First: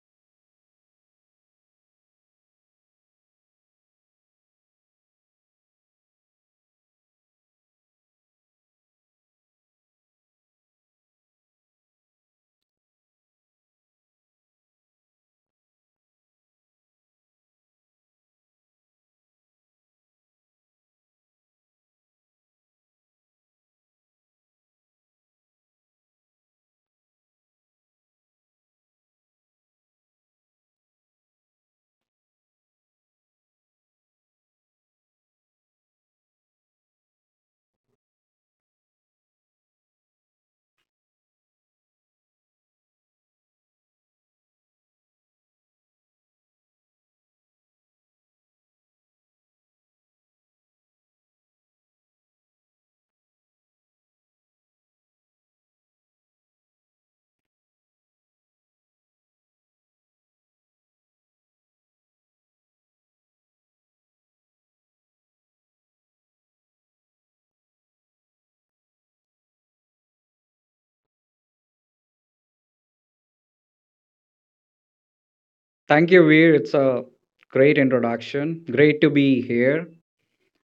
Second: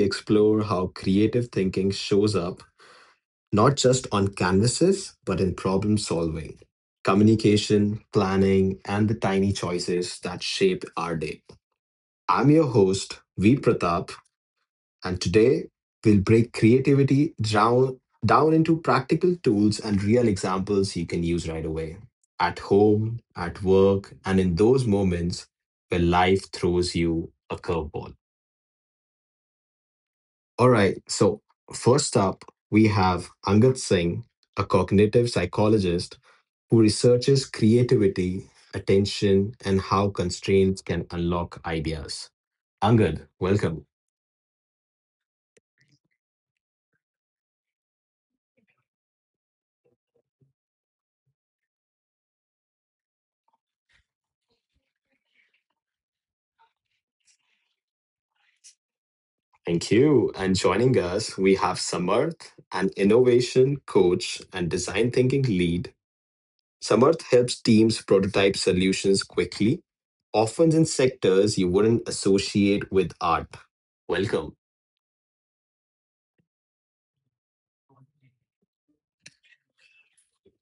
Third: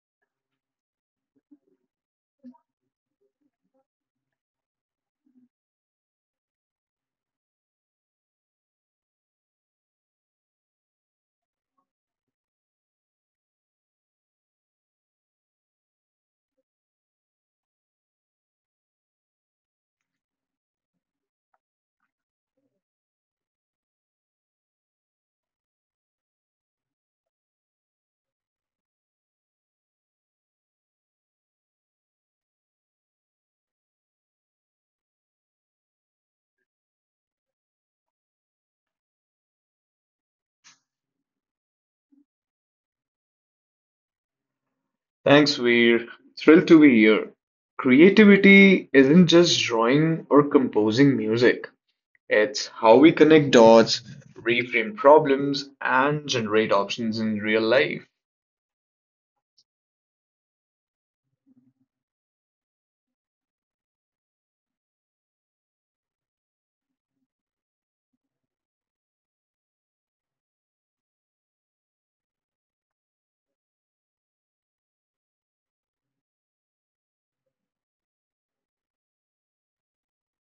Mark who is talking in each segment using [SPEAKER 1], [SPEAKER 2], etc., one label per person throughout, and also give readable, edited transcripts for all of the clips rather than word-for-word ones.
[SPEAKER 1] explore how creative thinking shows up not just on canvases, but in problem solving, communication, planning, and the tiny choices that shape our day. I'm your host, V Pratap, and today, we'll break creativity down, into practical tools and real examples you can use right away at home, at work, and in those moments where life throws you a curveball. So first up, we have Angad Singh, a cognitive psychologist who researches creativity, attention, and how constraints can unlock ideas. Angad, welcome.
[SPEAKER 2] Thanks, Veer. Thrilled to be here. Creativity isn't just drawing or composing music, it's how we connect dots, reframe problems, and generate options in real life.
[SPEAKER 1] Thank you. And joining us, we have Samarth, an innovation coach and design thinking lead. Samarth helps teams prototype solutions quickly, often in sectors you wouldn't associate with art. Welcome.
[SPEAKER 3] Thank you, Veer. It's a great introduction. Great to be here.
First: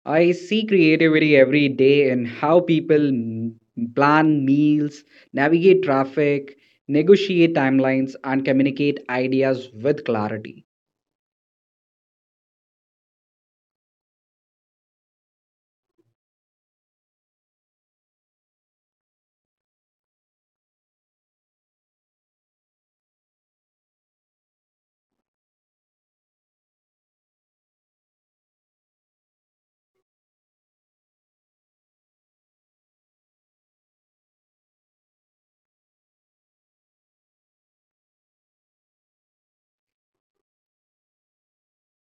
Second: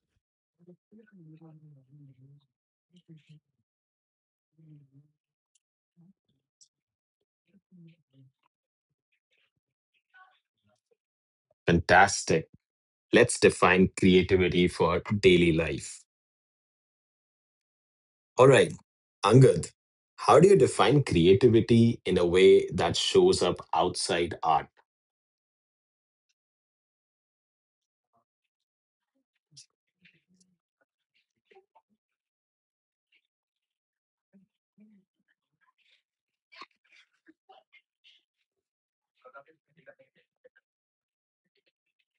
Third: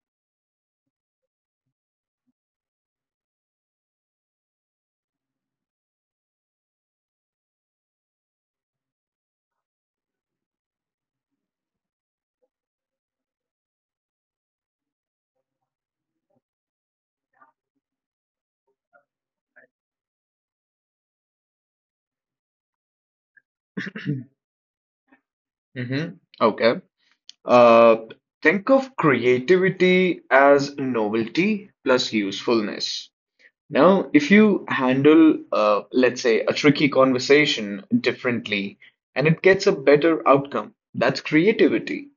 [SPEAKER 3] I see creativity every day in how people plan meals, navigate traffic, negotiate timelines, and communicate ideas with clarity.
[SPEAKER 1] Fantastic. Let's define creativity for daily life. All right, Angad, how do you define creativity in a way that shows up outside art?
[SPEAKER 2] Mm-hmm. Okay. Uh, think of creativity as novelty plus usefulness. Now, if you handle, let's say, a tricky conversation differently and it gets a better outcome, that's creativity.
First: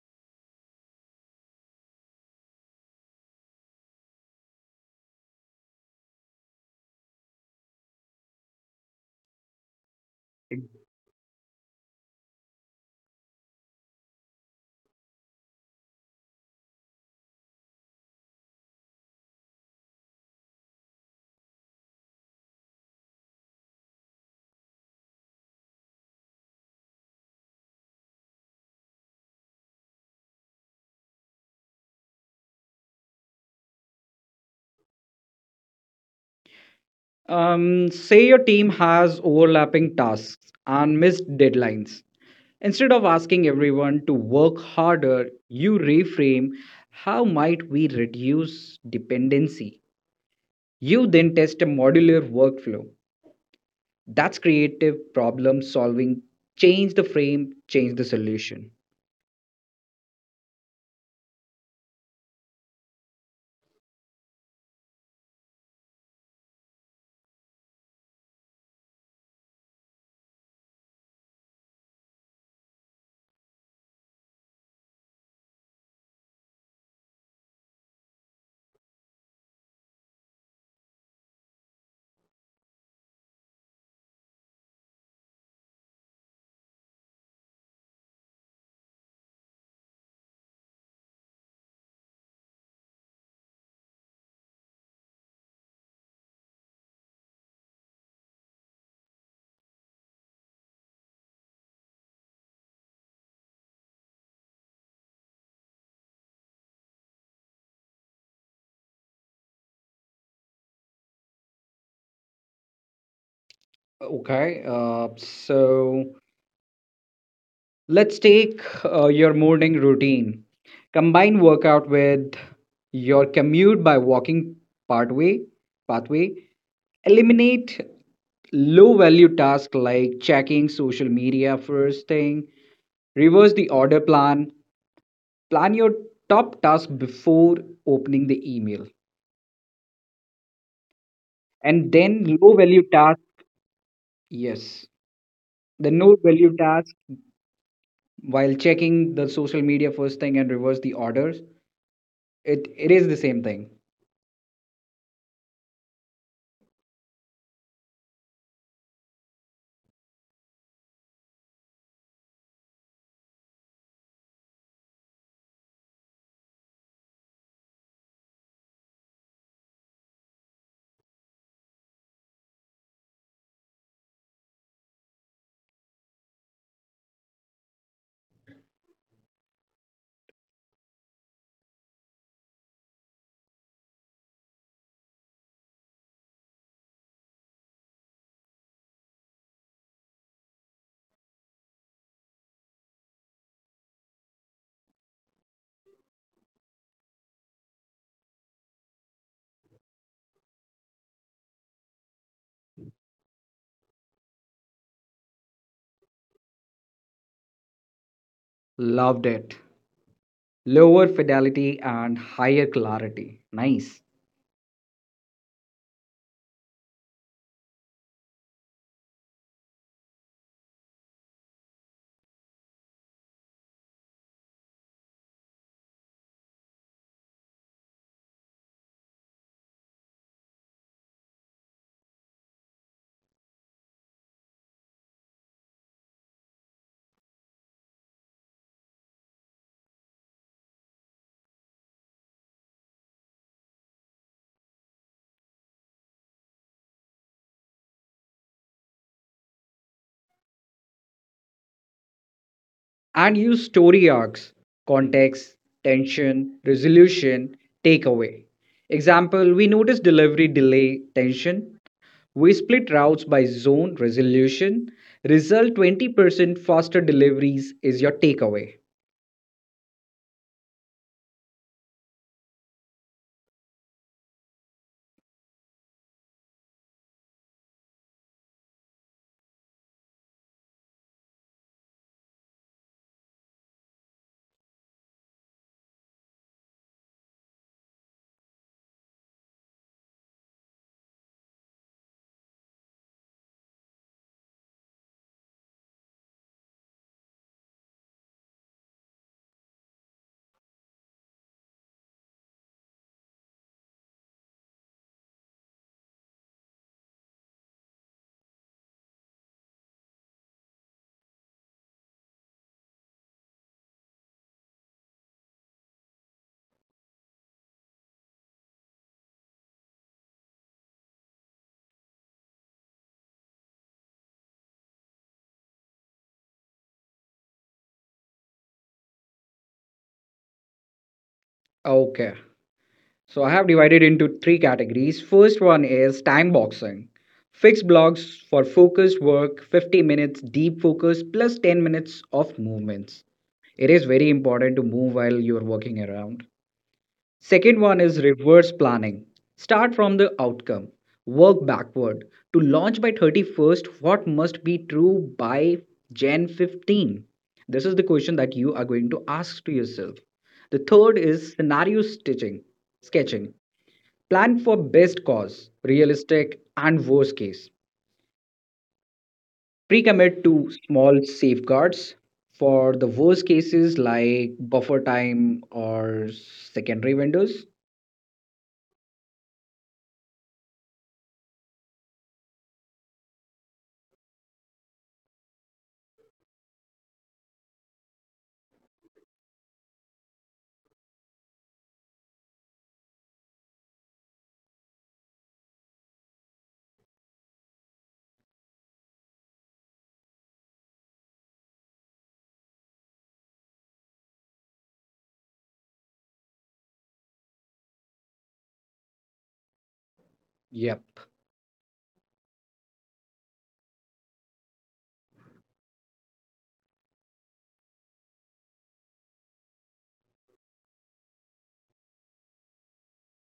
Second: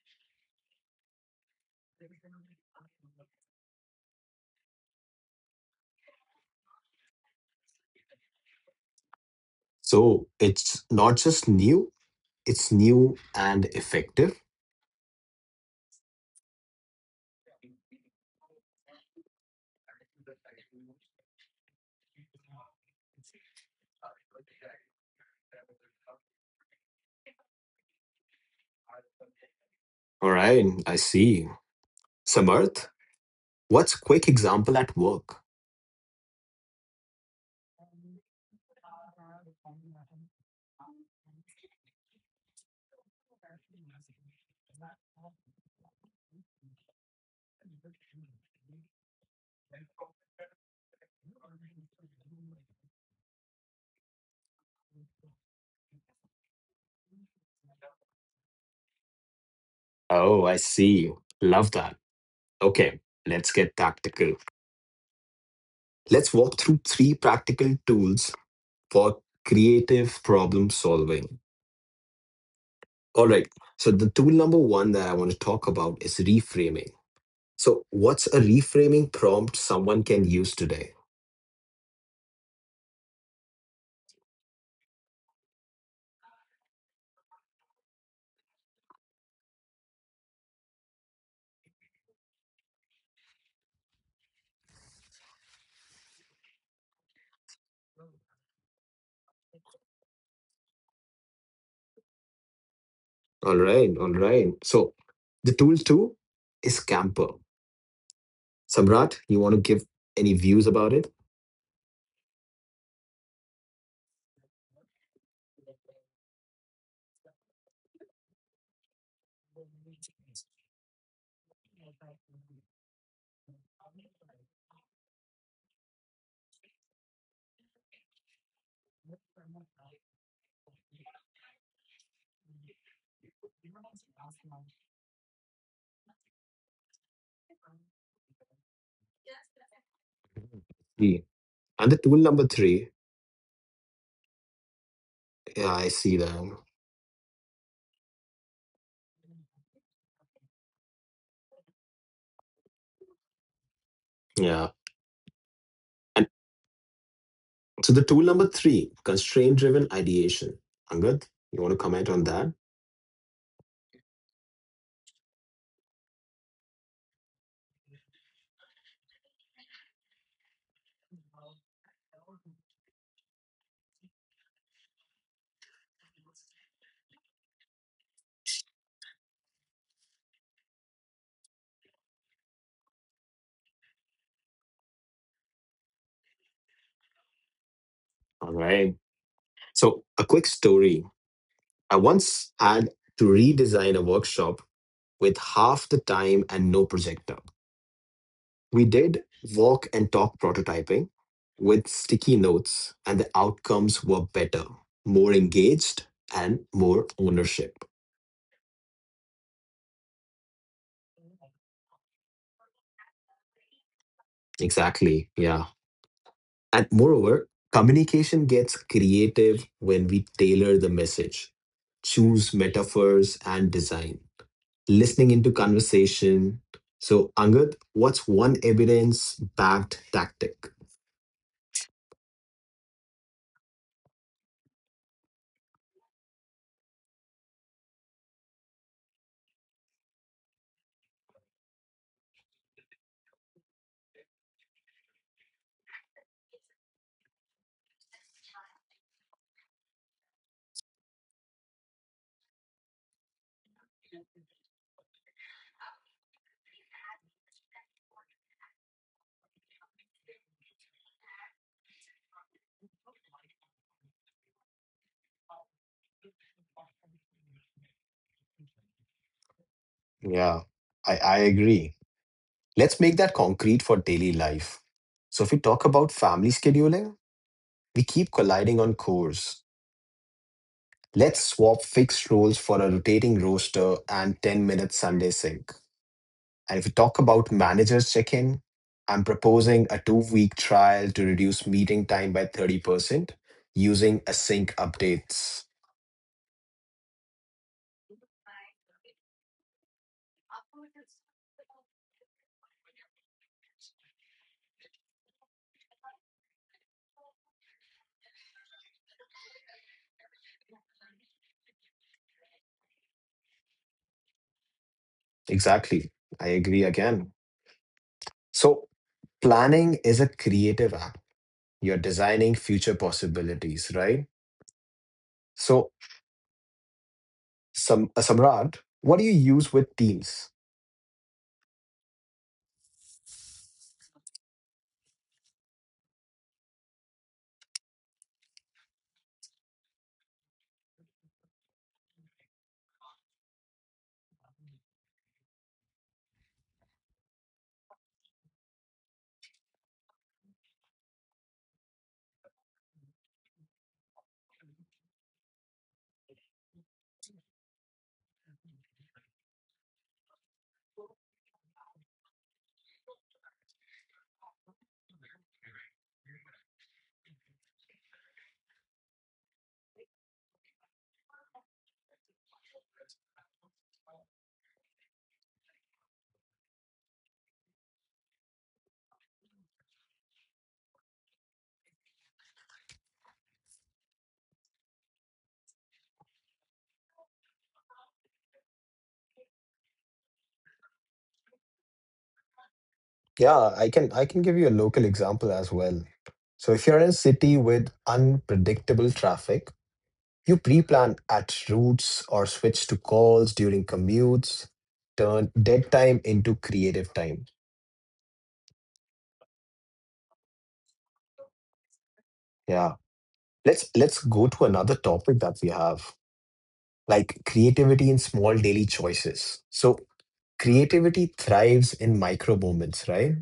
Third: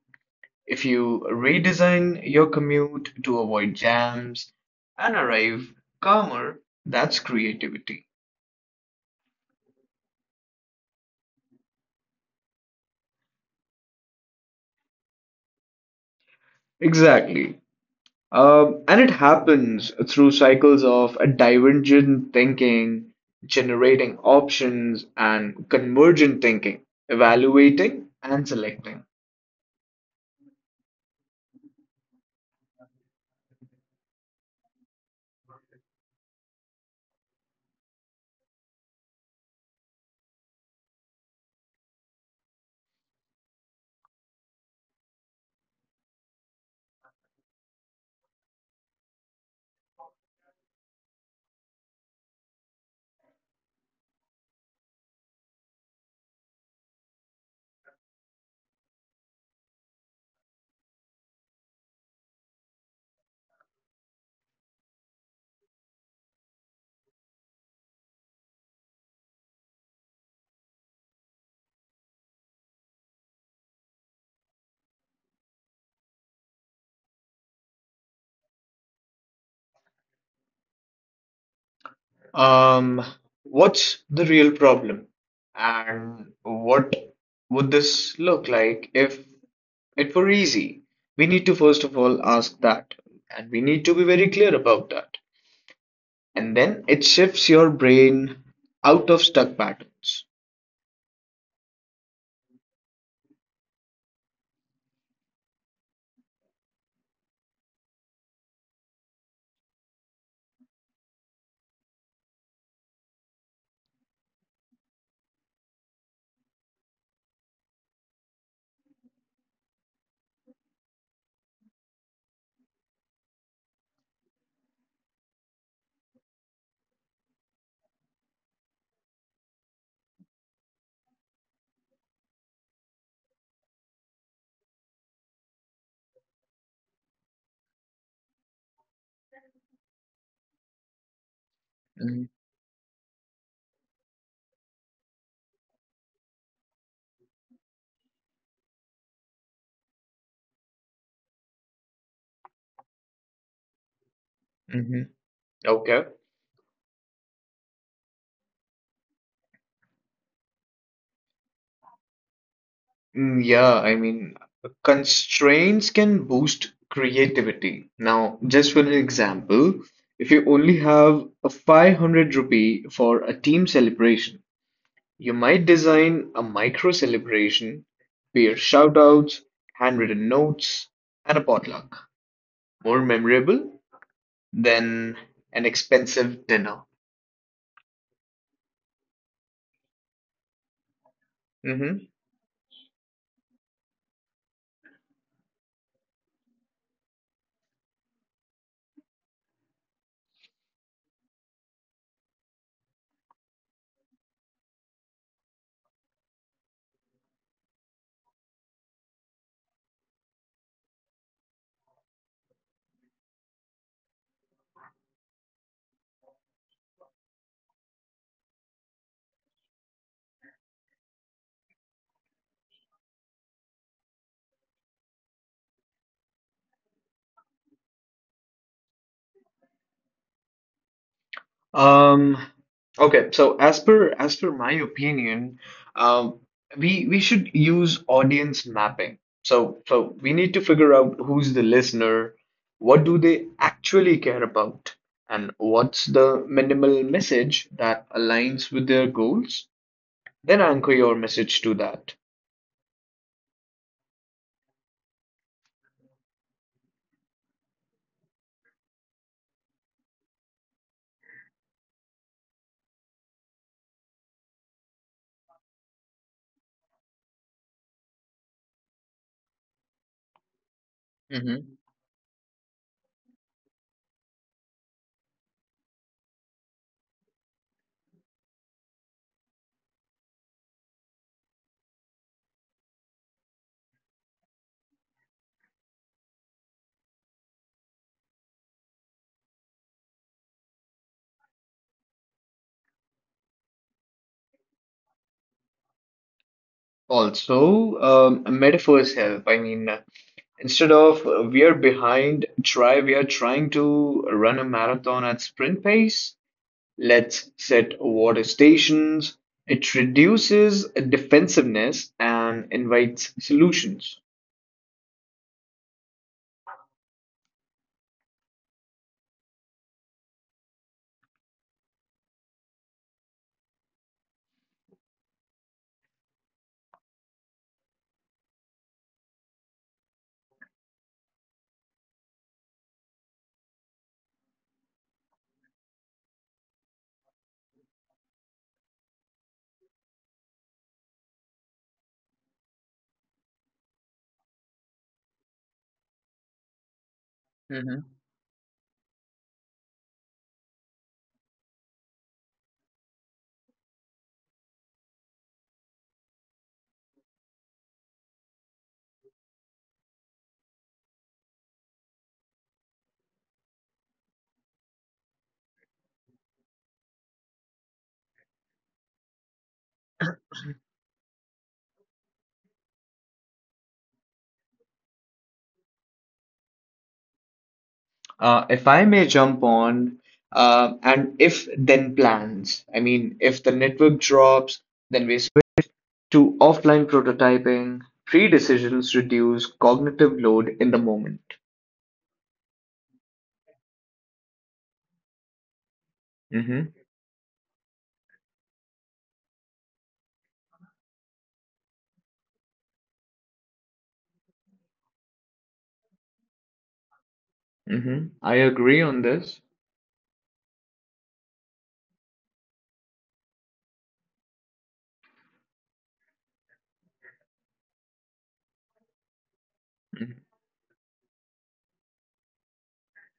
[SPEAKER 2] If you redesign your commute to avoid jams and arrive calmer, that's creativity.
[SPEAKER 1] So it's not just new, it's new and effective.
[SPEAKER 2] Exactly. And it happens through cycles of divergent thinking, generating options, and convergent thinking, evaluating and selecting.
[SPEAKER 1] All right, I see. Samarth, what's quick example at work?
[SPEAKER 3] Say your team has overlapping tasks and missed deadlines. Instead of asking everyone to work harder, you reframe how might we reduce dependency? You then test a modular workflow. That's creative problem solving. Change the frame, change the solution.
[SPEAKER 1] Oh, I see. Love that. Okay, let's get tactical. Let's walk through three practical tools for creative problem solving. All right, so the tool number one that I want to talk about is reframing. So, what's a reframing prompt someone can use today?
[SPEAKER 2] Um, what's the real problem? And what would this look like if it were easy? We need to first of all ask that, and we need to be very clear about that. And then it shifts your brain out of stuck patterns.
[SPEAKER 1] All right, all right. So, the tool two is Camper. Samrat, you want to give any views about it?
[SPEAKER 3] Okay, so let's take your morning routine. Combine workout with your commute by walking pathway. pathway. Eliminate low value tasks like checking social media first thing. Reverse the order Plan your top task before opening the email,
[SPEAKER 1] Yeah.
[SPEAKER 3] and
[SPEAKER 1] And the tool
[SPEAKER 3] then
[SPEAKER 1] number
[SPEAKER 3] low value
[SPEAKER 1] three,
[SPEAKER 3] task. Yes,
[SPEAKER 1] yeah,
[SPEAKER 3] the
[SPEAKER 1] I
[SPEAKER 3] no
[SPEAKER 1] see
[SPEAKER 3] value
[SPEAKER 1] that.
[SPEAKER 3] task while checking the social media first thing and reverse the orders, it is the same thing.
[SPEAKER 1] Yeah.
[SPEAKER 2] Mm-hmm. Okay.
[SPEAKER 1] And so the tool number three, constraint driven ideation. Angad, you want to comment on that?
[SPEAKER 2] Yeah, I mean, constraints can boost creativity. Now, just for an example, if you only have a 500 rupee for a team celebration, you might design a micro celebration, peer shout outs, handwritten notes, and a potluck. More memorable than an expensive dinner.
[SPEAKER 1] All right. So a quick story. I
[SPEAKER 2] Mm-hmm.
[SPEAKER 1] once had to redesign a workshop with half the time and no projector. We did walk and talk prototyping with sticky notes, and the outcomes were better, more engaged, and more ownership.
[SPEAKER 3] Loved it. Lower fidelity and higher clarity. Nice.
[SPEAKER 1] Exactly. Yeah. And moreover, communication gets creative when we tailor the message, choose metaphors and design, listening into conversation. So, Angad, what's one evidence backed tactic?
[SPEAKER 2] Um, okay, so as per my opinion, um, we should use audience mapping. So we need to figure out who's the listener, what do they actually care about, and what's the minimal message that aligns with their goals. Then anchor your message to that.
[SPEAKER 3] And use story arcs: context, tension, resolution, takeaway. Example: we notice delivery delay, tension. We split routes by zone, resolution. Result: 20% faster deliveries is your takeaway.
[SPEAKER 1] Yeah, I
[SPEAKER 2] Hmm.
[SPEAKER 1] agree. Let's make that concrete for daily life. So, if we talk about family scheduling, we keep colliding on cores. Let's swap fixed roles for a rotating roster and 10-minute Sunday sync. And if we talk about managers check in, I'm proposing a 2 week trial to reduce meeting time by 30% using async updates.
[SPEAKER 2] Also, metaphors help. I mean, instead of we are behind, try we are trying to run a marathon at sprint pace. Let's set water stations. It reduces defensiveness and invites solutions.
[SPEAKER 1] Exactly. I agree again. So, planning is a creative act. You're designing future possibilities, right? So, Some Samrat, what do you use with Teams?
[SPEAKER 3] Okay, so I have divided into three categories. First one is time boxing. Fixed blocks for focused work, 50 minutes deep focus plus 10 minutes of movements. It is very important to move while you are working around. Second one
[SPEAKER 2] Mhm.
[SPEAKER 3] is reverse planning. Start from the outcome, work backward. To launch by 31st, what must be true by January 15? This is the question that you are going to ask to yourself. The third is scenario stitching, sketching. Plan for best cause, realistic and worst case. Pre commit to small safeguards for the worst cases like buffer time or secondary vendors.
[SPEAKER 2] If I may jump on, and if then plans. I mean, if the network drops, then we switch to offline prototyping. Pre-decisions reduce cognitive load in the moment.
[SPEAKER 1] Yeah, I can give you a local example as well. So if
[SPEAKER 2] Hmm,
[SPEAKER 1] you're in a city with unpredictable traffic, you pre-plan at routes or switch to calls during commutes, turn dead time into creative time.
[SPEAKER 2] hmm, I agree on this.
[SPEAKER 3] Yep.
[SPEAKER 1] Yeah. Let's go to another topic that we have, like creativity in small daily choices. So
[SPEAKER 2] Mhm.
[SPEAKER 1] creativity thrives in micro moments, right?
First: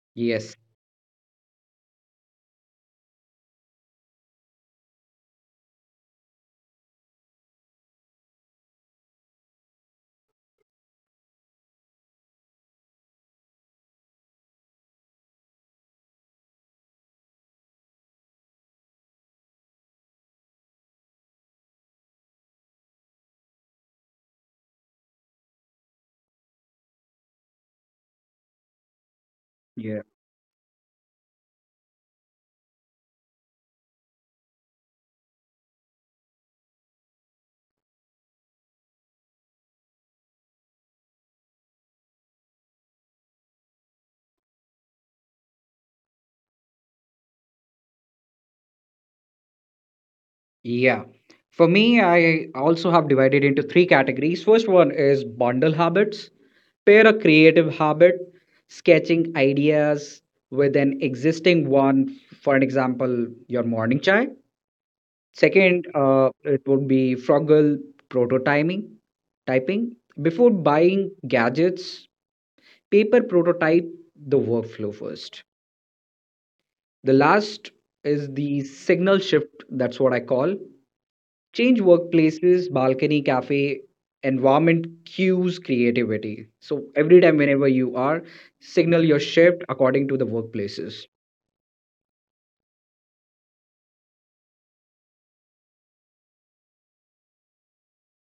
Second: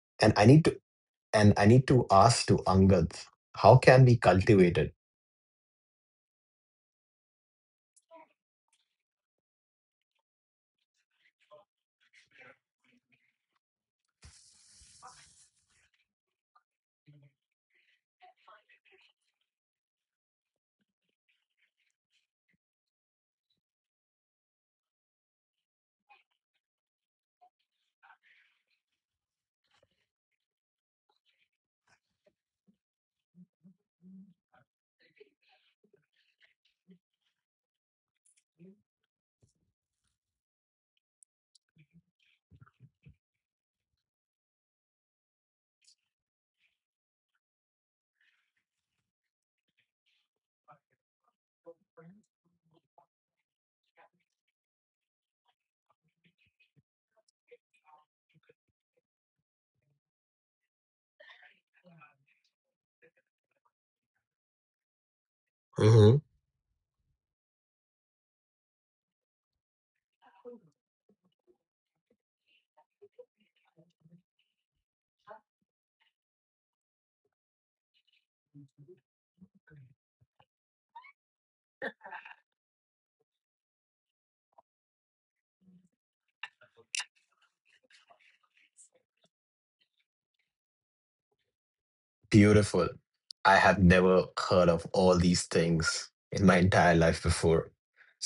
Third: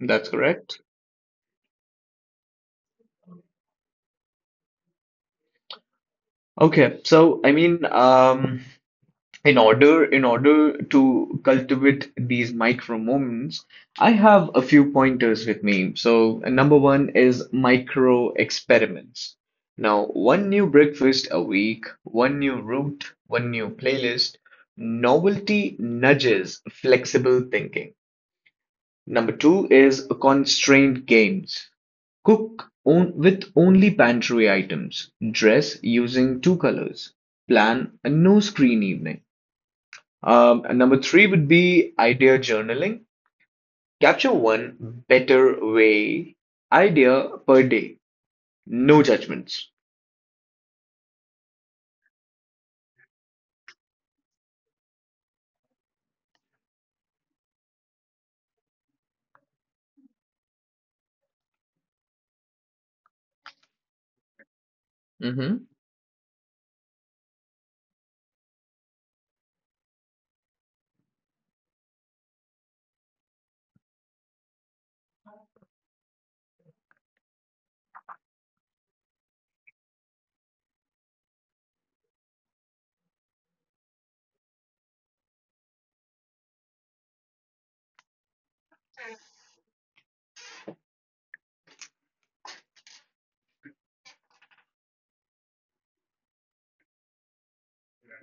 [SPEAKER 2] That's
[SPEAKER 1] And I
[SPEAKER 3] Yes.
[SPEAKER 1] need to
[SPEAKER 2] correct.
[SPEAKER 1] And I need to ask to Angad, how can we cultivate it?
[SPEAKER 2] Okay, so I mean, in order to cultivate these micro moments, I have a few pointers with me. So number one is micro experiments. Now, one new breakfast a week, one new route, one new playlist. Novelty nudges flexible thinking. Number two
[SPEAKER 3] Yeah.
[SPEAKER 2] is constrained games. Cook on, with only pantry items. Dress using two colors. Plan a no screen evening. And number three would be idea journaling. Capture one better way idea per day. No judgments.
[SPEAKER 3] Yeah. For me, I also have divided into three categories. First one is bundle habits, pair a creative habit, sketching ideas with an existing one. For an example, your morning chai.
[SPEAKER 2] Mm-hmm.
[SPEAKER 3] Second,
[SPEAKER 1] Hmm
[SPEAKER 3] it would be Froggle prototyping. Typing before buying gadgets, paper prototype the workflow first. The last is the signal shift. That's what I call change workplaces, balcony, cafe, environment cues creativity. So every time, whenever you are, signal your shift according to the workplaces.
[SPEAKER 1] Beautiful. I have never heard of all these things in my entire life before.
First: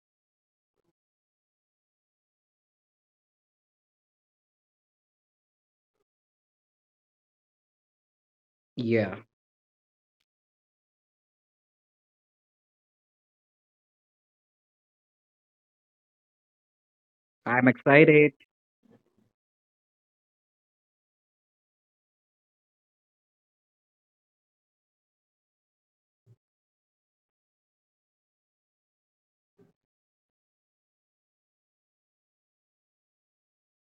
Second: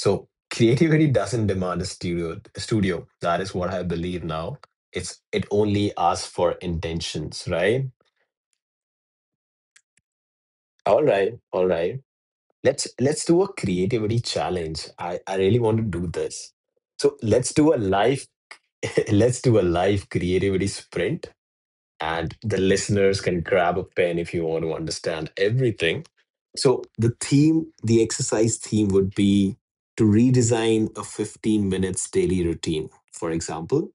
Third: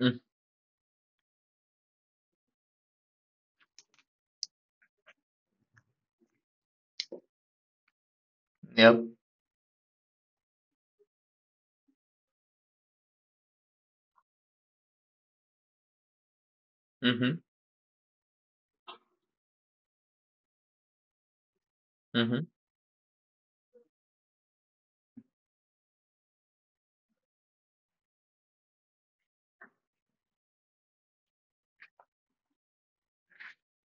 [SPEAKER 2] Mm,
[SPEAKER 1] creativity doesn't demand a studio. Studio. That is what I believe now. It's it only asks for intentions, right?
[SPEAKER 2] yep.
[SPEAKER 3] Yeah,
[SPEAKER 1] All right, all right. Let's do a creativity challenge. I really want to do this. So
[SPEAKER 2] Mm-hmm.
[SPEAKER 1] let's
[SPEAKER 3] I'm
[SPEAKER 1] do a live
[SPEAKER 3] excited.
[SPEAKER 1] let's do a live creativity sprint, and
[SPEAKER 2] Mm-hmm.
[SPEAKER 1] the listeners can grab a pen if you want to understand everything. So, the theme, the exercise theme would be to redesign a 15 minutes daily routine. For example,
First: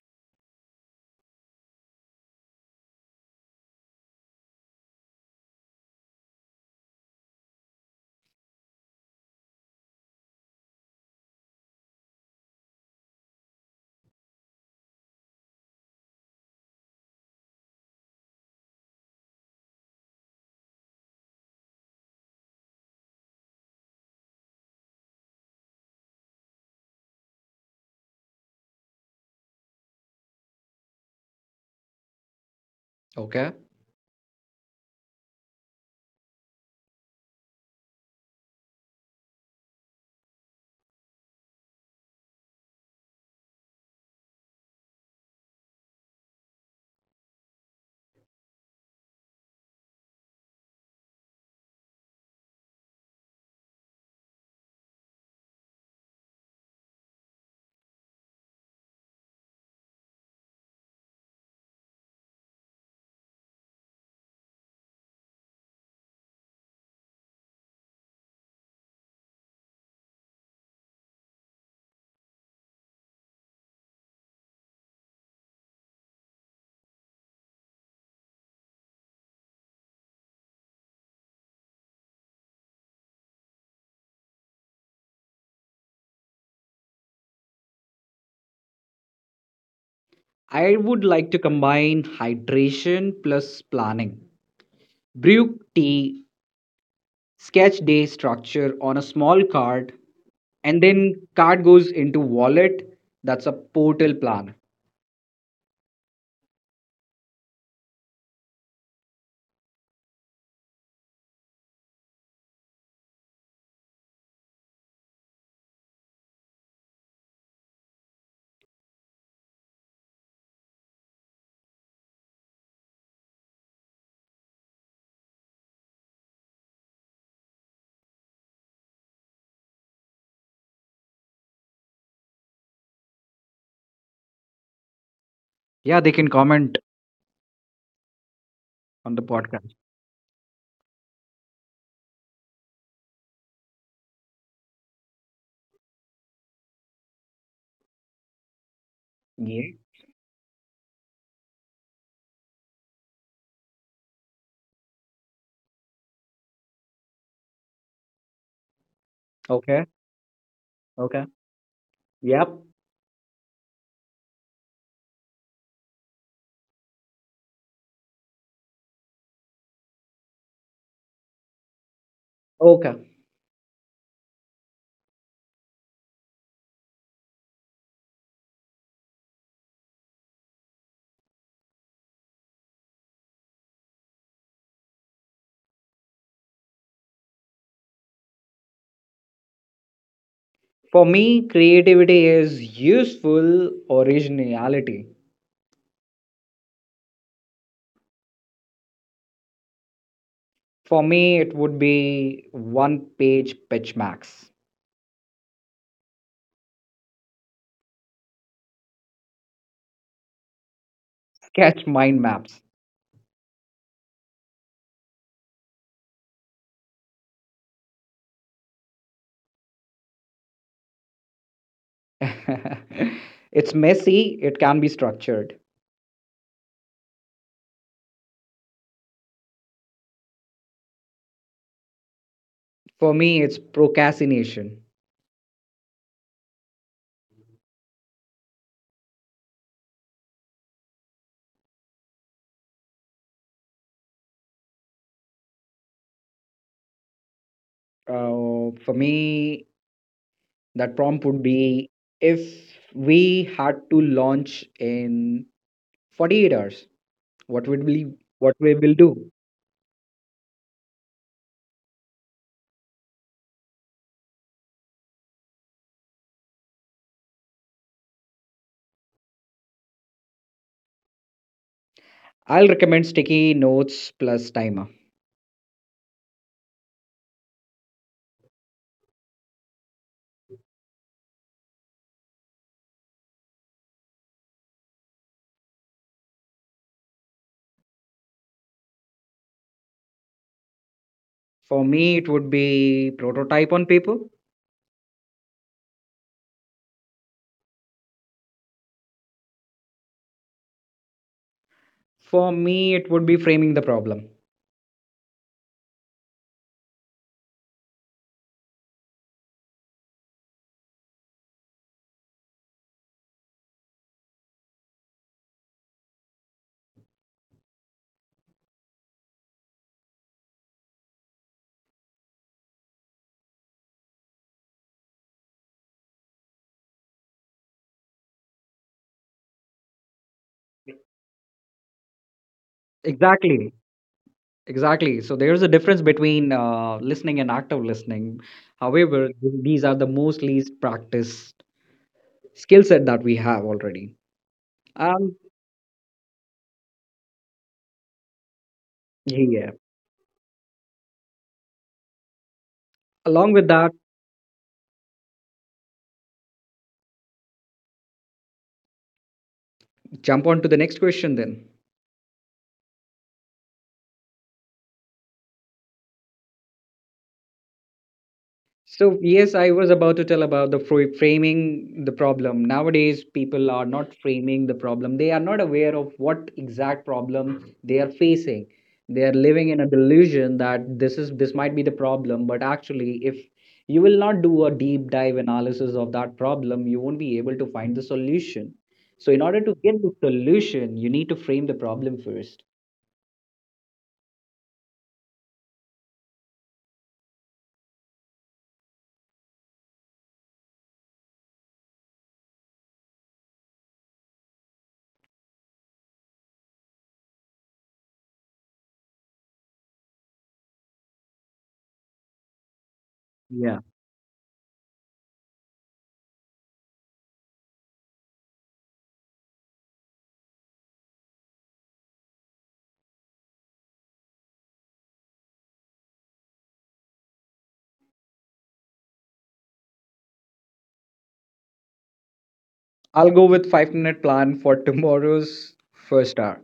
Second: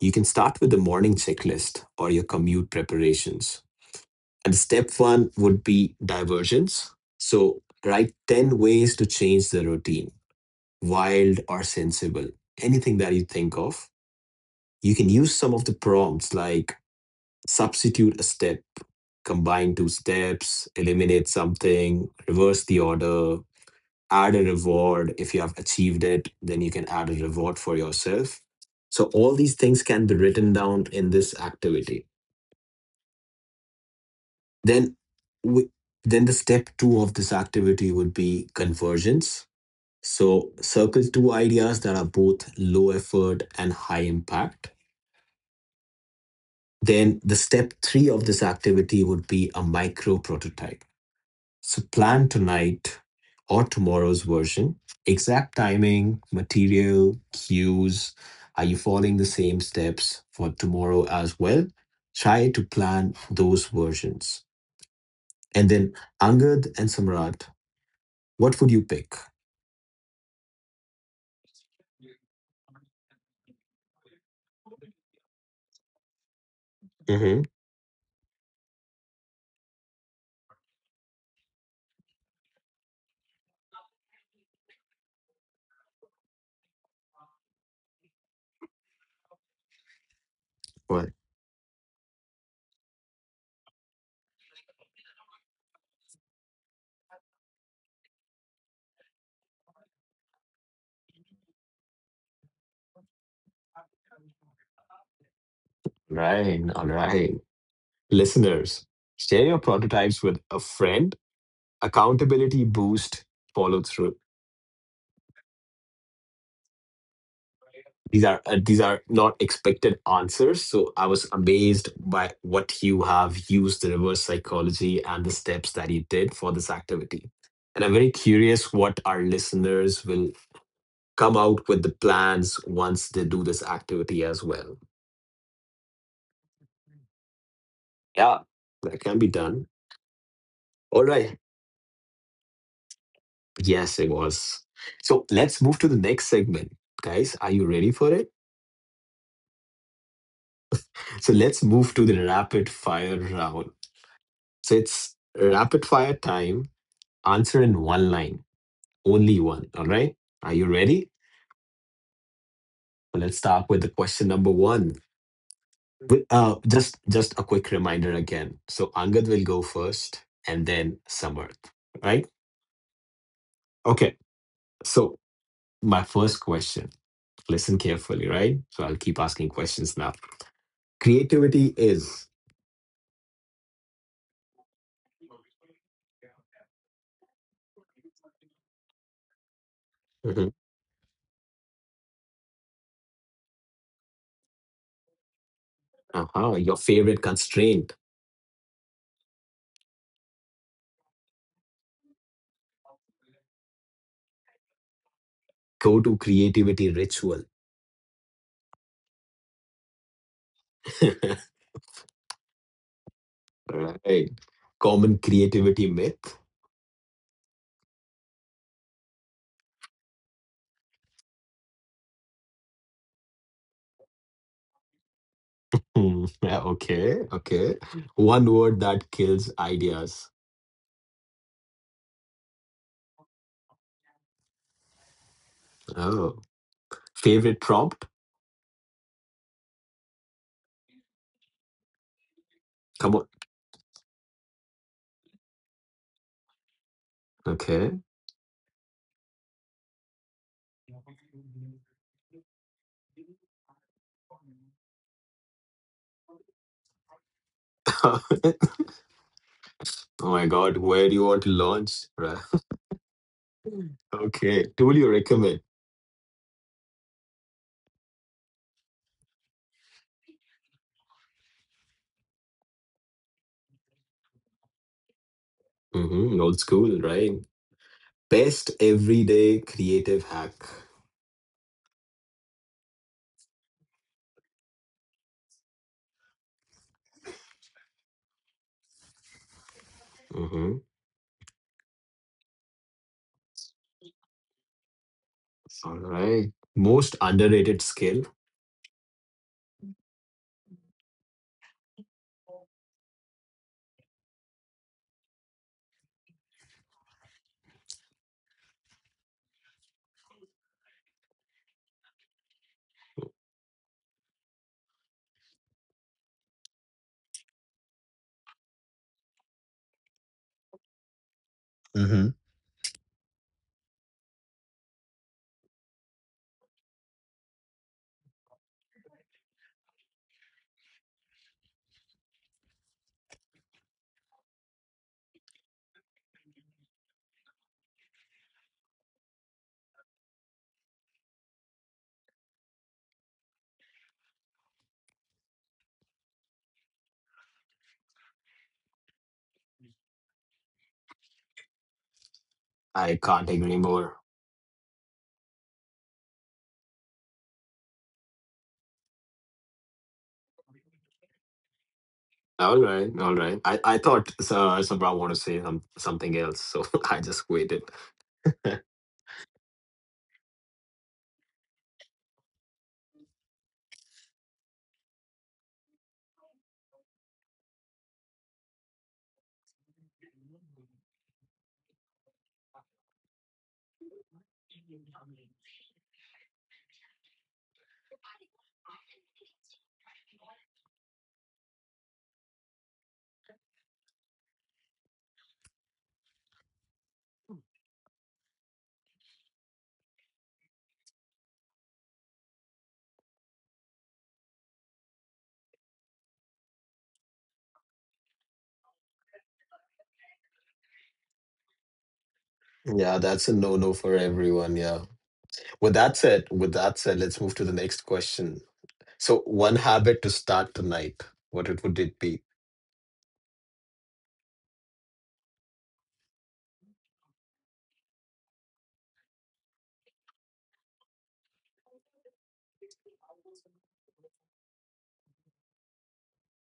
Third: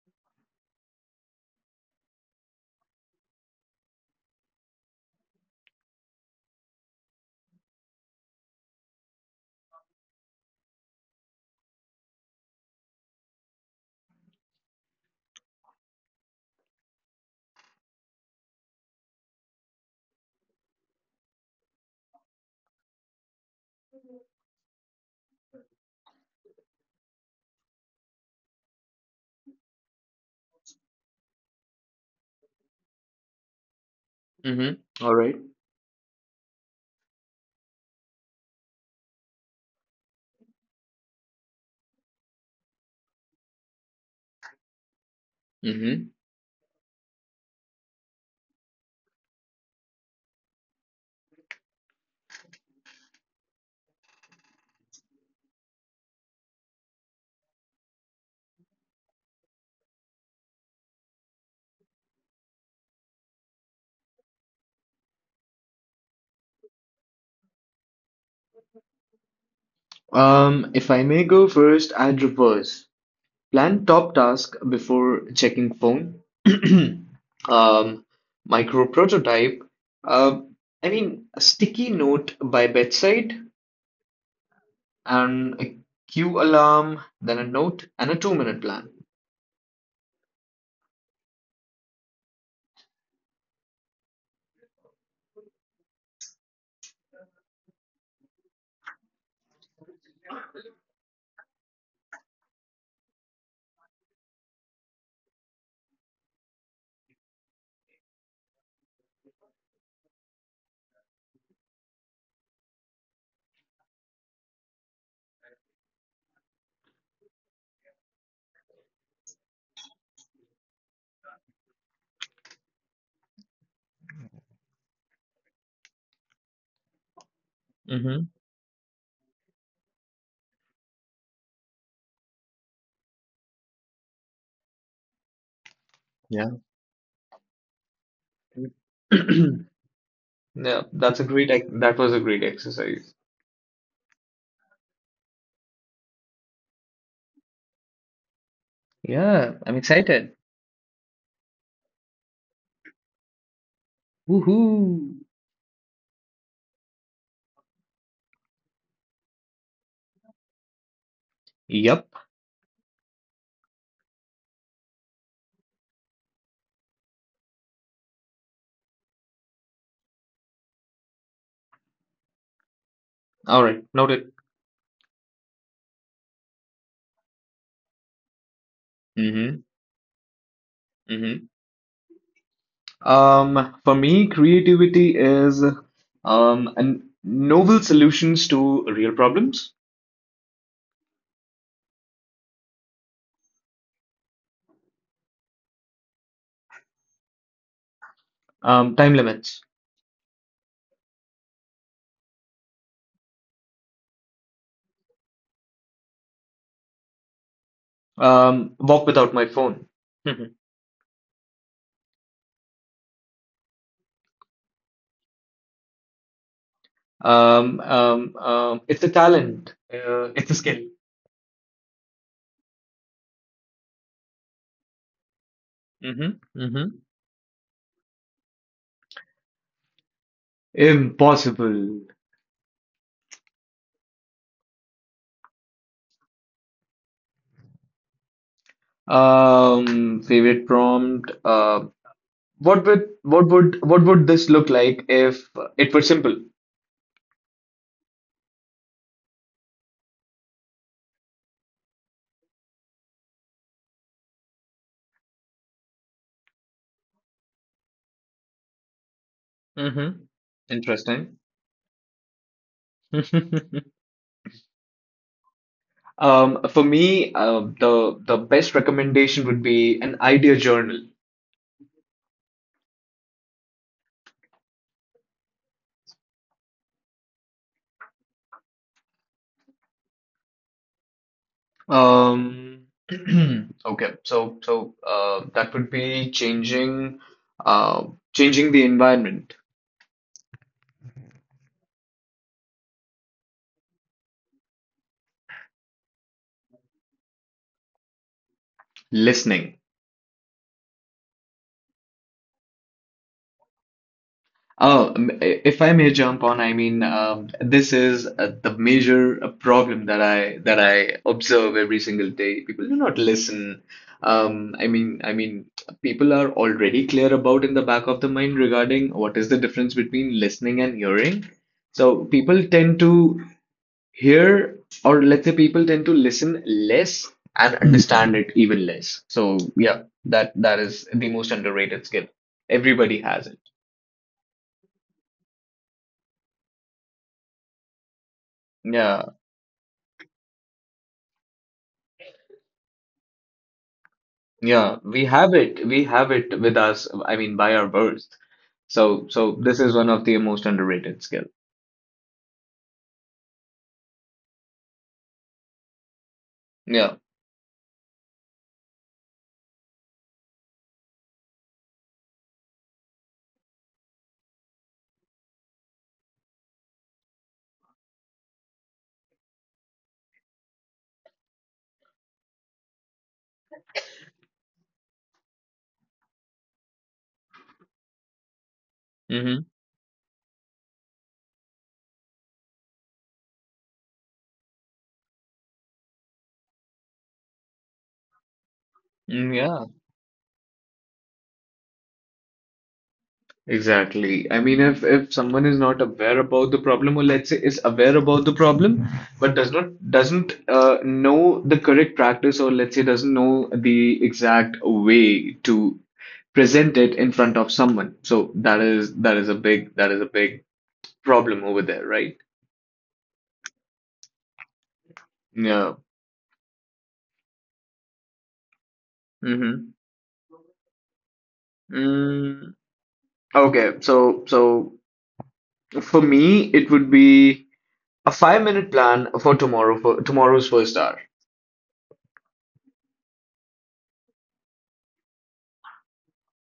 [SPEAKER 1] you can start with the morning checklist or your commute preparations. And step one would be divergence. So, write 10 ways to change the routine, wild or sensible, anything that you think of. You can use some of the prompts like substitute a step, combine two steps, eliminate something, reverse the order, add a reward. If you have achieved it, then you can add a reward for yourself. So all these things can be written down in this activity.
[SPEAKER 3] Okay.
[SPEAKER 2] Mm-hmm.
[SPEAKER 1] Then
[SPEAKER 2] All right.
[SPEAKER 1] we, then the step 2 of this activity would be convergence. So circle two ideas that are both low effort and high impact.
[SPEAKER 2] Mm-hmm.
[SPEAKER 1] Then the step 3 of this activity would be a micro prototype. So plan tonight or tomorrow's version. Exact timing, material, cues. Are you following the same steps for tomorrow as well? Try to plan those versions. And then Angad and Samrat, what would you pick?
[SPEAKER 2] If I may go first, I'd reverse. Plan top task before checking phone.
[SPEAKER 1] Mm-hmm.
[SPEAKER 2] um, Micro prototype. Um, I mean, a sticky note by bedside, and a queue alarm, then a note, and a 2-minute plan.
[SPEAKER 3] I would
[SPEAKER 1] Right.
[SPEAKER 3] like to combine hydration plus planning. Brew tea, sketch day structure on a small card, and then card goes into wallet. That's a portal plan.
[SPEAKER 1] Right. All right. Listeners, share your prototypes with a friend. Accountability boost follow through. These are these are not expected answers, so I was amazed by what you have used, the reverse psychology and the steps that you did for this activity, and I'm very
[SPEAKER 2] Mm-hmm.
[SPEAKER 1] curious what our listeners will come out with the plans once they do this activity as well.
[SPEAKER 3] Yeah, they can comment
[SPEAKER 1] Yeah, that
[SPEAKER 3] on
[SPEAKER 2] Yeah.
[SPEAKER 1] can
[SPEAKER 3] the
[SPEAKER 1] be done.
[SPEAKER 3] podcast.
[SPEAKER 1] All right,
[SPEAKER 2] That was a great exercise.
[SPEAKER 1] yes it was. So let's move to the next segment. Guys, are you ready for it?
[SPEAKER 2] Yeah.
[SPEAKER 3] Yeah.
[SPEAKER 2] I'm excited.
[SPEAKER 1] So let's move to the rapid fire round. So
[SPEAKER 2] Woohoo.
[SPEAKER 1] it's rapid fire time. Answer in one line, only one.
[SPEAKER 3] Okay.
[SPEAKER 1] All right. Are you ready?
[SPEAKER 3] Okay.
[SPEAKER 2] Yep.
[SPEAKER 3] Yep.
[SPEAKER 1] Well, let's start with the question number one. Just a quick reminder again. So Angad will go first, and then Samarth. Right?
[SPEAKER 3] Okay,
[SPEAKER 2] All right,
[SPEAKER 1] Okay.
[SPEAKER 2] noted.
[SPEAKER 1] So my first question. Listen carefully, right? So I'll keep asking
[SPEAKER 2] Mm-hmm.
[SPEAKER 1] questions now.
[SPEAKER 2] Mm-hmm.
[SPEAKER 1] Creativity is.
[SPEAKER 2] For me, creativity is an novel solutions to real problems.
[SPEAKER 1] Mhm.
[SPEAKER 3] for me creativity is useful originality.
[SPEAKER 1] Uh-huh, your favorite constraint.
[SPEAKER 2] Time limits.
[SPEAKER 3] For me, it would be one page pitch max.
[SPEAKER 1] Go to creativity ritual.
[SPEAKER 2] Walk without my phone.
[SPEAKER 3] Sketch mind maps.
[SPEAKER 1] Right. Common creativity myth.
[SPEAKER 2] It's a talent. It's a skill.
[SPEAKER 3] It's messy. It can be structured.
[SPEAKER 1] Hmm.
[SPEAKER 2] Mm-hmm.
[SPEAKER 1] Yeah,
[SPEAKER 2] Mm-hmm.
[SPEAKER 1] okay. Okay. One word that kills ideas.
[SPEAKER 2] Impossible.
[SPEAKER 3] For me, it's procrastination.
[SPEAKER 1] Oh. Favorite prompt?
[SPEAKER 2] Favorite prompt.
[SPEAKER 1] Come on.
[SPEAKER 2] What would this look like if it were simple?
[SPEAKER 1] Okay.
[SPEAKER 3] For me, that prompt would be if we had to launch in 48 hours, what would we
[SPEAKER 1] Oh
[SPEAKER 3] what we will do?
[SPEAKER 2] Mm-hmm.
[SPEAKER 1] my God. Where do you
[SPEAKER 2] Interesting.
[SPEAKER 1] want to launch? Right. Okay. Tool you recommend?
[SPEAKER 2] For me, the best recommendation would be an idea journal.
[SPEAKER 3] I'll recommend sticky notes plus timer.
[SPEAKER 1] Mm-hmm. Old school, right? Best everyday creative hack.
[SPEAKER 2] Um, okay, that would be uh, changing the environment.
[SPEAKER 1] Mm-hmm.
[SPEAKER 3] For me, it would be prototype on paper.
[SPEAKER 1] All right. Most underrated skill.
[SPEAKER 2] Listening.
[SPEAKER 3] For me, it would be framing the problem.
[SPEAKER 2] Oh, if I may jump on, I mean, this is the major problem that I observe every single day. People do not listen. I mean, people are already clear about in the back of the mind regarding what is the difference between listening and hearing. So
[SPEAKER 1] Hmm
[SPEAKER 2] people tend to hear, or let's say people tend to listen less and understand it even less. So yeah, that is the most underrated skill. Everybody has it.
[SPEAKER 3] Exactly, exactly. So there's a difference between listening and active listening.
[SPEAKER 2] Yeah.
[SPEAKER 3] However, these are the most least practiced skill set that we have already.
[SPEAKER 2] Yeah, we
[SPEAKER 3] Um,
[SPEAKER 2] have it. We have it with us, I mean, by our birth. So
[SPEAKER 3] yeah.
[SPEAKER 2] this is one of the most underrated skill.
[SPEAKER 1] I can't
[SPEAKER 3] Along with
[SPEAKER 1] agree
[SPEAKER 3] that,
[SPEAKER 1] more.
[SPEAKER 2] Yeah.
[SPEAKER 3] jump on to the next question then.
[SPEAKER 1] All right, all right. I thought Sabra want to say something else, so I just waited.
[SPEAKER 3] So, yes, I was about to tell about the framing the problem. Nowadays, people are not framing the problem. They are not aware of what exact problem they are facing. They are
[SPEAKER 2] Mm-hmm.
[SPEAKER 3] living in a delusion that this might be the problem, but actually, if you will not do a deep dive analysis of that problem, you won't be able to find the solution. So, in order to
[SPEAKER 2] Yeah.
[SPEAKER 3] get the solution, you need to frame the problem first.
[SPEAKER 2] Exactly. I mean, if someone is not aware about the problem, or let's say is aware about the problem, but doesn't know the correct practice, or let's say doesn't know the exact way to present it in front of someone. So that is a big that is a big problem over there, right?
[SPEAKER 1] Yeah, that's a no-no for everyone. Yeah. With
[SPEAKER 2] Yeah.
[SPEAKER 1] that said, with that said, let's move to the next question. So, one habit to start tonight, what it would it be?
[SPEAKER 2] Mm-hmm. Okay, so for me, it would be a 5-minute plan for tomorrow's first hour.
[SPEAKER 3] I'll go with 5 minute plan for tomorrow's first hour.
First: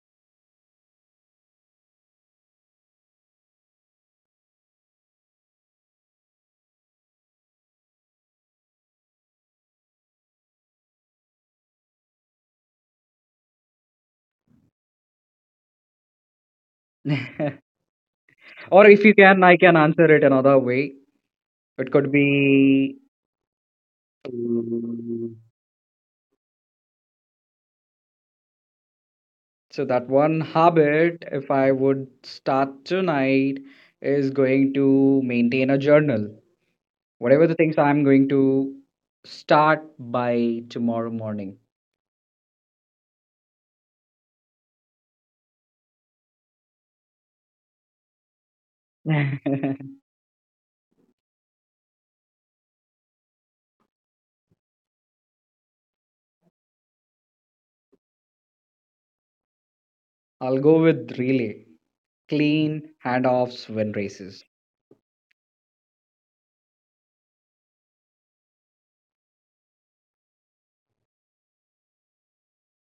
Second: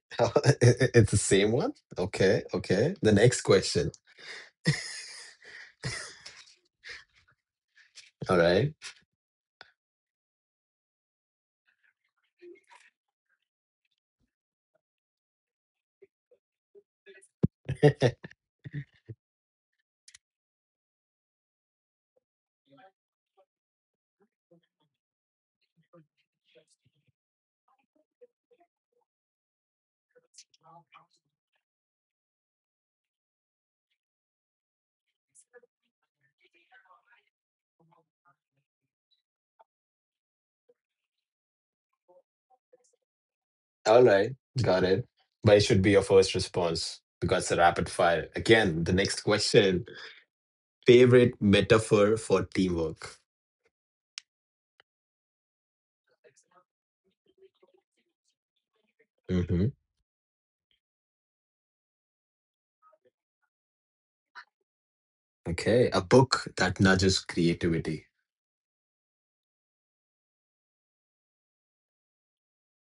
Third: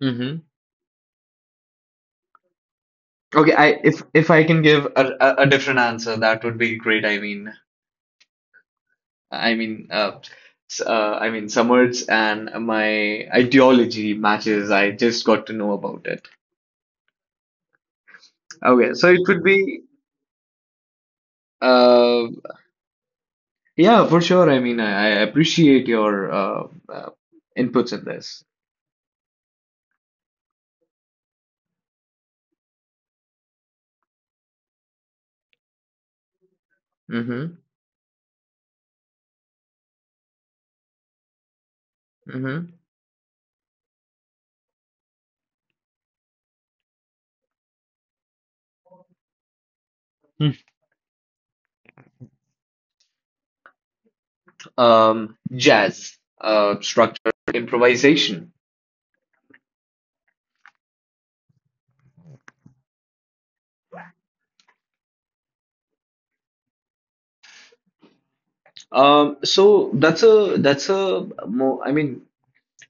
[SPEAKER 2] Mm-hmm.
[SPEAKER 1] It's the same one? Okay, okay. The next
[SPEAKER 2] Okay, I
[SPEAKER 1] question.
[SPEAKER 2] if I can give a different answer, that would be great.
[SPEAKER 1] All right.
[SPEAKER 2] I mean, Summers and my ideology matches. I just got to know about it.
[SPEAKER 3] Or
[SPEAKER 2] Okay,
[SPEAKER 3] if
[SPEAKER 2] so
[SPEAKER 3] you
[SPEAKER 2] it would
[SPEAKER 3] can, I can
[SPEAKER 2] be,
[SPEAKER 3] answer it another way. It could
[SPEAKER 2] uh,
[SPEAKER 3] be,
[SPEAKER 2] yeah, for sure. I mean, I
[SPEAKER 3] mm,
[SPEAKER 2] appreciate your inputs in this.
[SPEAKER 3] so that one habit, if I would start tonight, is going to maintain a journal. Whatever
[SPEAKER 2] Mm-hmm.
[SPEAKER 3] the things I'm going to start by tomorrow morning.
[SPEAKER 2] Mm-hmm.
[SPEAKER 1] All right. Got it. But it should be your first response because the rapid fire. Again, the next question. Favorite metaphor for teamwork?
[SPEAKER 2] Jazz, structured improvisation.
[SPEAKER 1] Hmm
[SPEAKER 3] I'll go with relay, clean handoffs, win races.
[SPEAKER 1] Okay. A book that nudges creativity.
[SPEAKER 2] So that's a more I mean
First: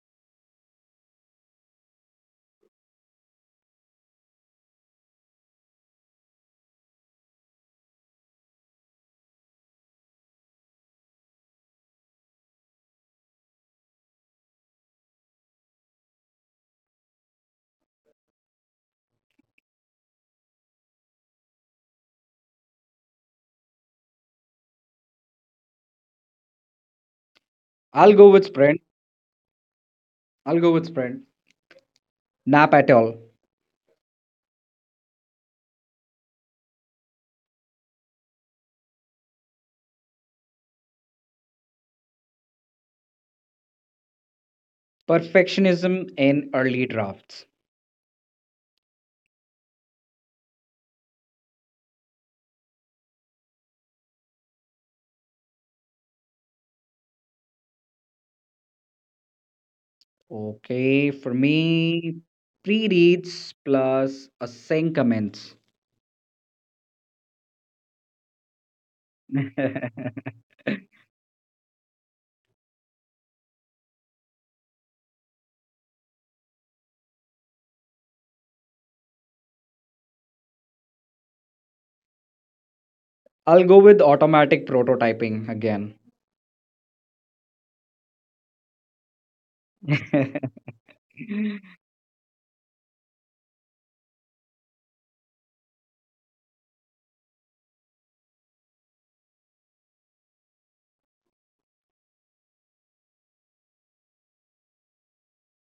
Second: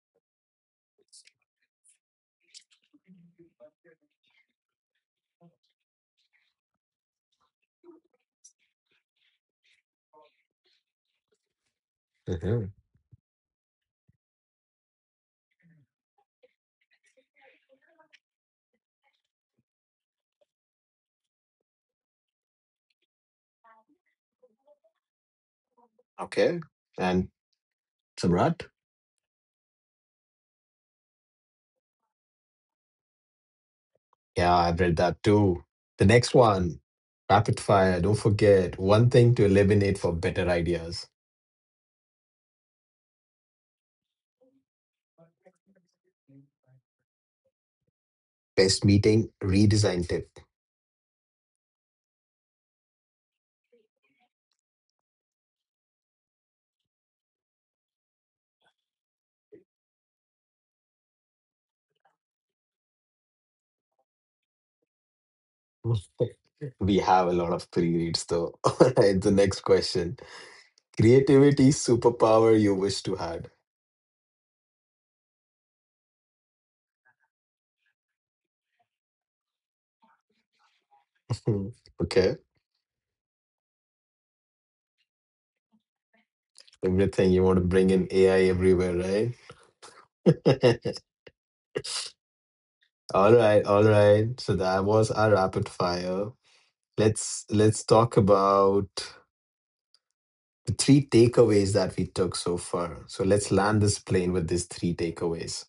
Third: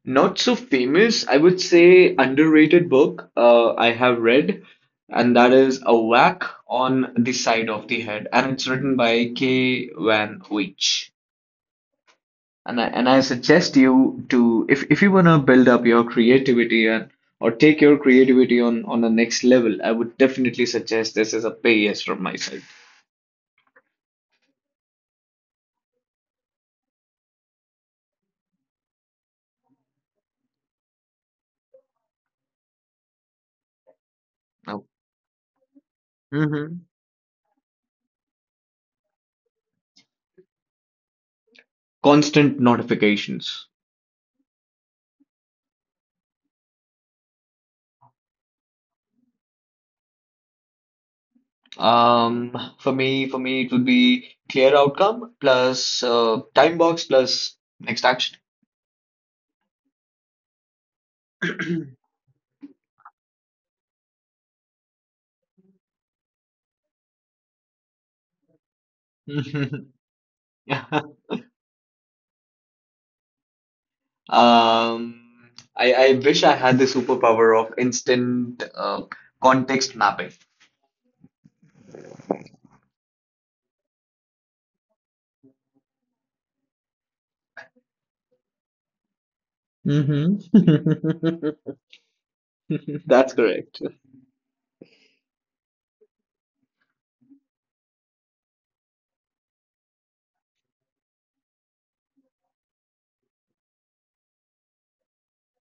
[SPEAKER 2] not so famous I would say underrated book I have read, and that is A Whack on the Side of the Head, and it's written by K. Van Wyk.
[SPEAKER 1] Hmm
[SPEAKER 2] And I suggest you to if you wanna build up your creativity and or take your creativity on the next level, I would definitely suggest this as a pay yes from my side.
[SPEAKER 1] Okay. And
[SPEAKER 3] I'll go with
[SPEAKER 1] Samrat?
[SPEAKER 3] sprint. I'll go with sprint. Nap at all.
[SPEAKER 1] Yeah, I've read that too. The next one,
[SPEAKER 2] Mhm.
[SPEAKER 1] rapid fire. Don't forget one thing to eliminate for better ideas.
[SPEAKER 2] Constant notifications.
[SPEAKER 3] Perfectionism in early drafts.
[SPEAKER 1] Best meeting redesign tip.
[SPEAKER 2] For me, it would be clear outcome plus time box plus next action.
[SPEAKER 3] Okay, for me, pre reads plus a sync comments.
[SPEAKER 1] We have a lot of pre reads though. All right, the next question.
[SPEAKER 2] Yeah.
[SPEAKER 1] Creativity superpower you wish to had.
[SPEAKER 2] Um, I wish I had the superpower of instant context mapping.
[SPEAKER 1] Hmm, okay.
[SPEAKER 3] I'll go with automatic prototyping again.
[SPEAKER 1] Everything you want to bring in AI everywhere, right?
[SPEAKER 2] Mm-hmm.
[SPEAKER 1] All
[SPEAKER 2] That's
[SPEAKER 1] right,
[SPEAKER 2] correct.
[SPEAKER 1] all right. So that was our rapid fire. Let's talk about the three takeaways that we took so far. So let's land this plane with these three takeaways.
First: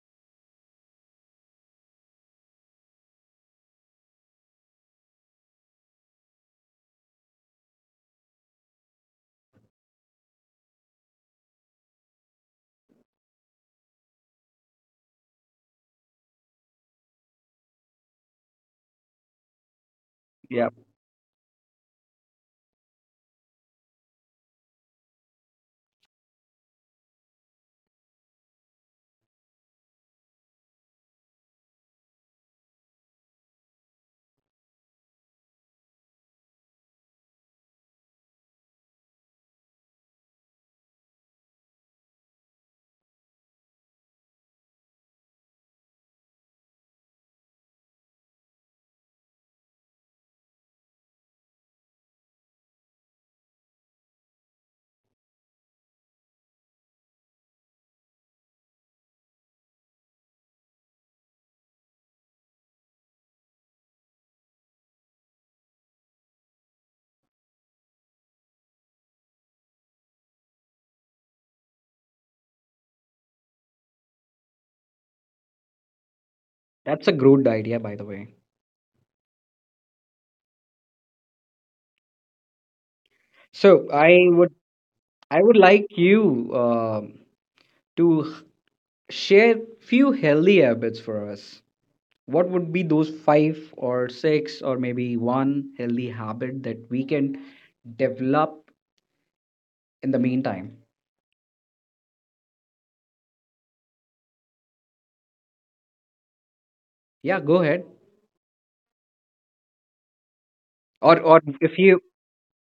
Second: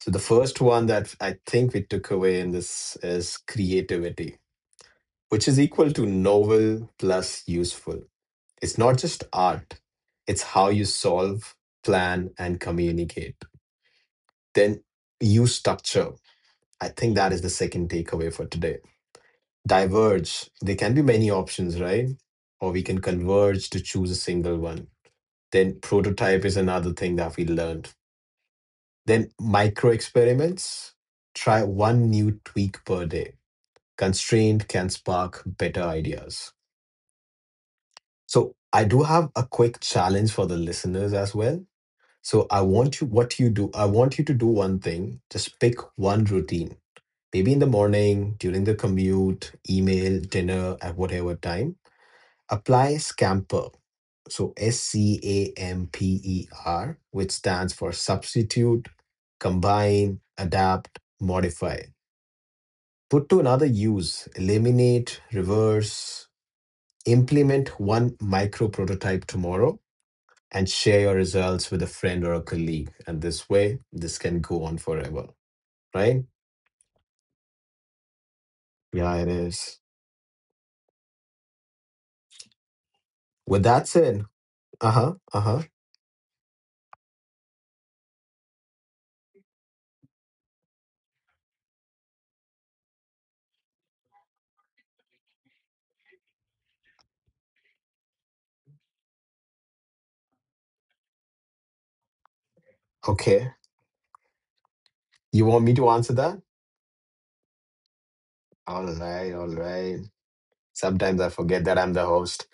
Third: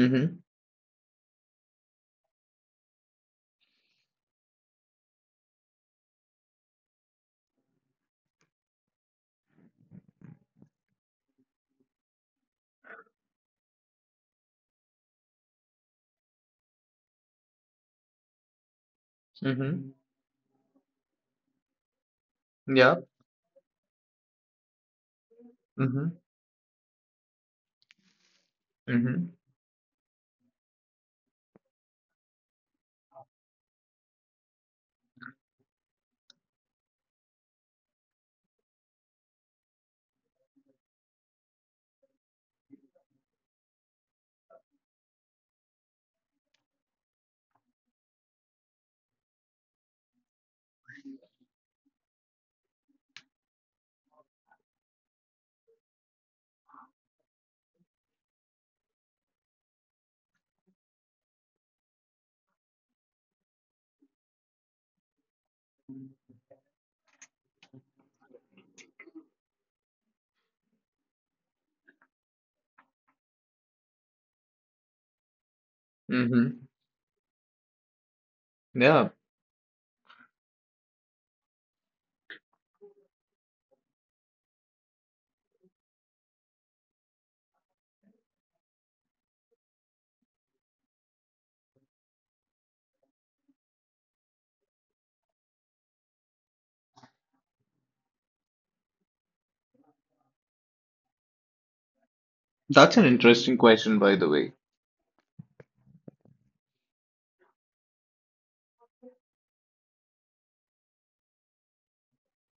[SPEAKER 1] So the first one that I think we took away in this is creativity, which is equal to novel plus useful. It's not just art, it's how you solve, plan, and communicate. Then use structure. I think that is the second takeaway for today.
[SPEAKER 2] Mm-hmm.
[SPEAKER 1] Diverge.
[SPEAKER 3] Yeah,
[SPEAKER 1] There can be many options, right? Or we
[SPEAKER 2] Yeah.
[SPEAKER 1] can converge to choose a single one. Then
[SPEAKER 2] Mm-hmm.
[SPEAKER 1] prototype is another thing that we learned.
[SPEAKER 2] Mm-hmm.
[SPEAKER 1] Then micro experiments. Try one new tweak per day. Constraint can spark better ideas. So I do have a quick challenge for the listeners as well. So I want you what you do, I want you to do one thing. Just pick one routine. Maybe in the morning, during the commute, email, dinner, at whatever time, apply Scamper. So SCAMPER, which stands for substitute, combine, adapt, modify. Put to another use, eliminate, reverse, implement one micro prototype tomorrow, and share your results with a friend or a colleague. And this way, this can go on forever, right?
[SPEAKER 2] Mm-hmm.
[SPEAKER 3] that's a good idea, by the way.
[SPEAKER 2] Yeah.
[SPEAKER 1] Yeah, it is. With that
[SPEAKER 3] So
[SPEAKER 1] said,
[SPEAKER 3] I would
[SPEAKER 1] uh huh,
[SPEAKER 3] I
[SPEAKER 1] uh
[SPEAKER 3] would
[SPEAKER 1] huh.
[SPEAKER 3] like you to share few healthy habits for us. What would be those five or six or maybe one healthy habit that we can develop in the meantime.
[SPEAKER 2] That's an
[SPEAKER 1] Okay.
[SPEAKER 2] interesting question, by the way.
[SPEAKER 1] You want me to answer that?
[SPEAKER 3] Yeah, go ahead.
[SPEAKER 1] All right, all right.
[SPEAKER 3] Or
[SPEAKER 1] Sometimes I
[SPEAKER 3] or
[SPEAKER 1] forget
[SPEAKER 3] if
[SPEAKER 1] that
[SPEAKER 3] you
[SPEAKER 1] I'm the host.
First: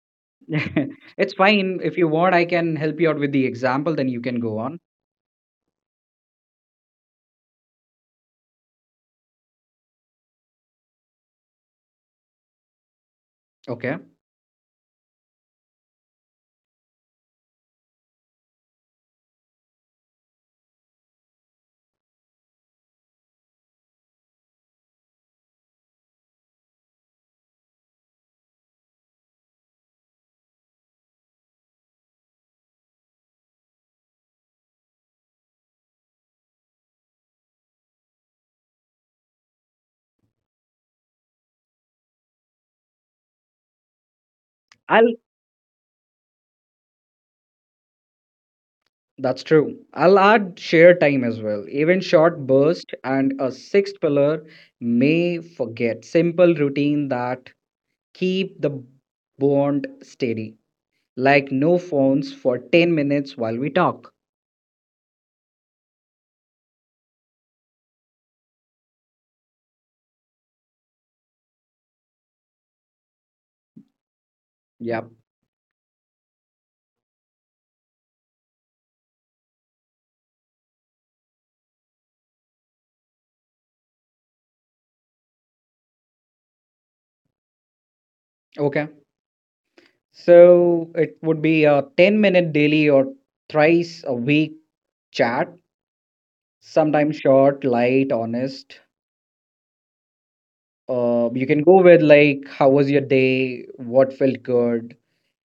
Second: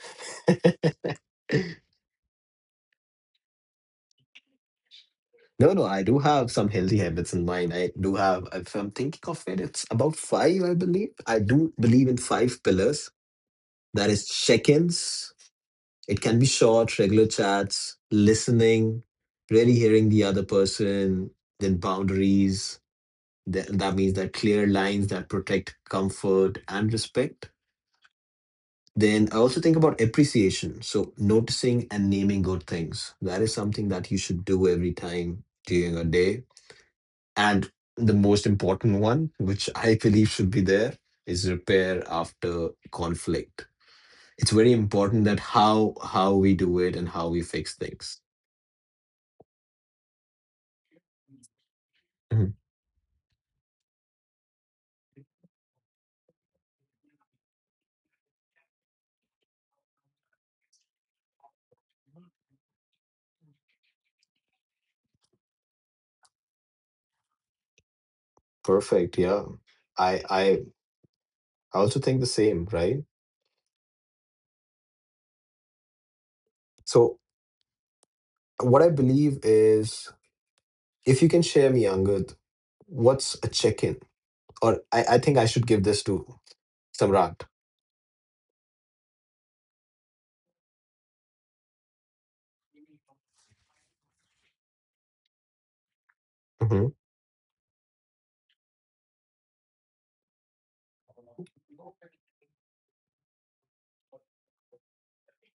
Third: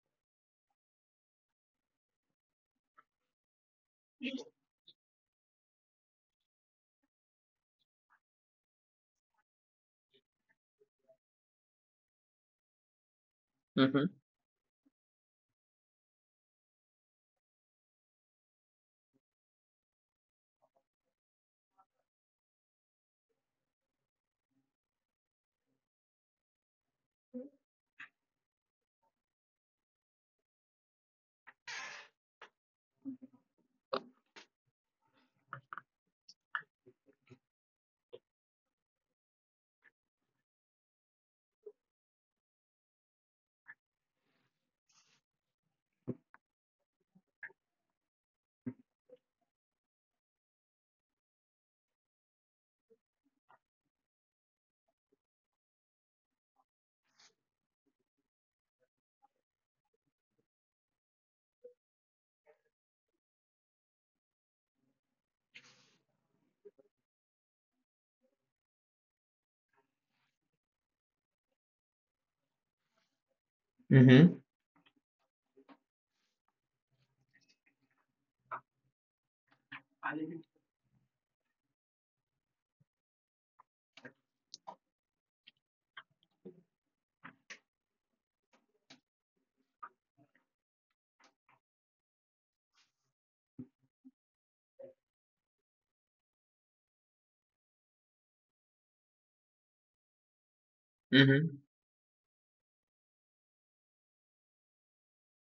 [SPEAKER 3] it's fine. If you want, I can help you out with the example, then you can go on.
[SPEAKER 1] No, no, I do have some healthy habits in mind. I do have, if I'm thinking of it, it's about five, I believe. I do believe in five pillars.
[SPEAKER 3] Okay.
[SPEAKER 2] Mm-hmm.
[SPEAKER 1] That is check ins, it can be short, regular chats, listening, really hearing the other person, then boundaries. That means that clear lines that protect comfort and respect. Then I also think about appreciation. So noticing and naming good things. That is something that you should do every time during a day. And the most important one, which I believe should be there, is repair after conflict. It's very
[SPEAKER 3] I'll
[SPEAKER 1] important that how we do it and how we fix things.
[SPEAKER 3] That's true. I'll add share time as well. Even short
[SPEAKER 1] Mhm.
[SPEAKER 3] burst and a sixth pillar may forget. Simple routine that keep the bond steady. Like no phones for 10 minutes while we talk.
[SPEAKER 1] Perfect. Yeah. I I I also think the same, right?
[SPEAKER 2] Mm-hmm.
[SPEAKER 3] Yep.
[SPEAKER 1] So what I believe is, if you can share me, Angad, what's a check-in? Or I think I should give this to Samrat.
[SPEAKER 3] Okay. So it would be a 10-minute daily or thrice a week chat,
[SPEAKER 1] Hmm
[SPEAKER 3] sometimes short, light, honest. You
[SPEAKER 2] Mm-hmm.
[SPEAKER 3] can go with like, how was your day? What felt good?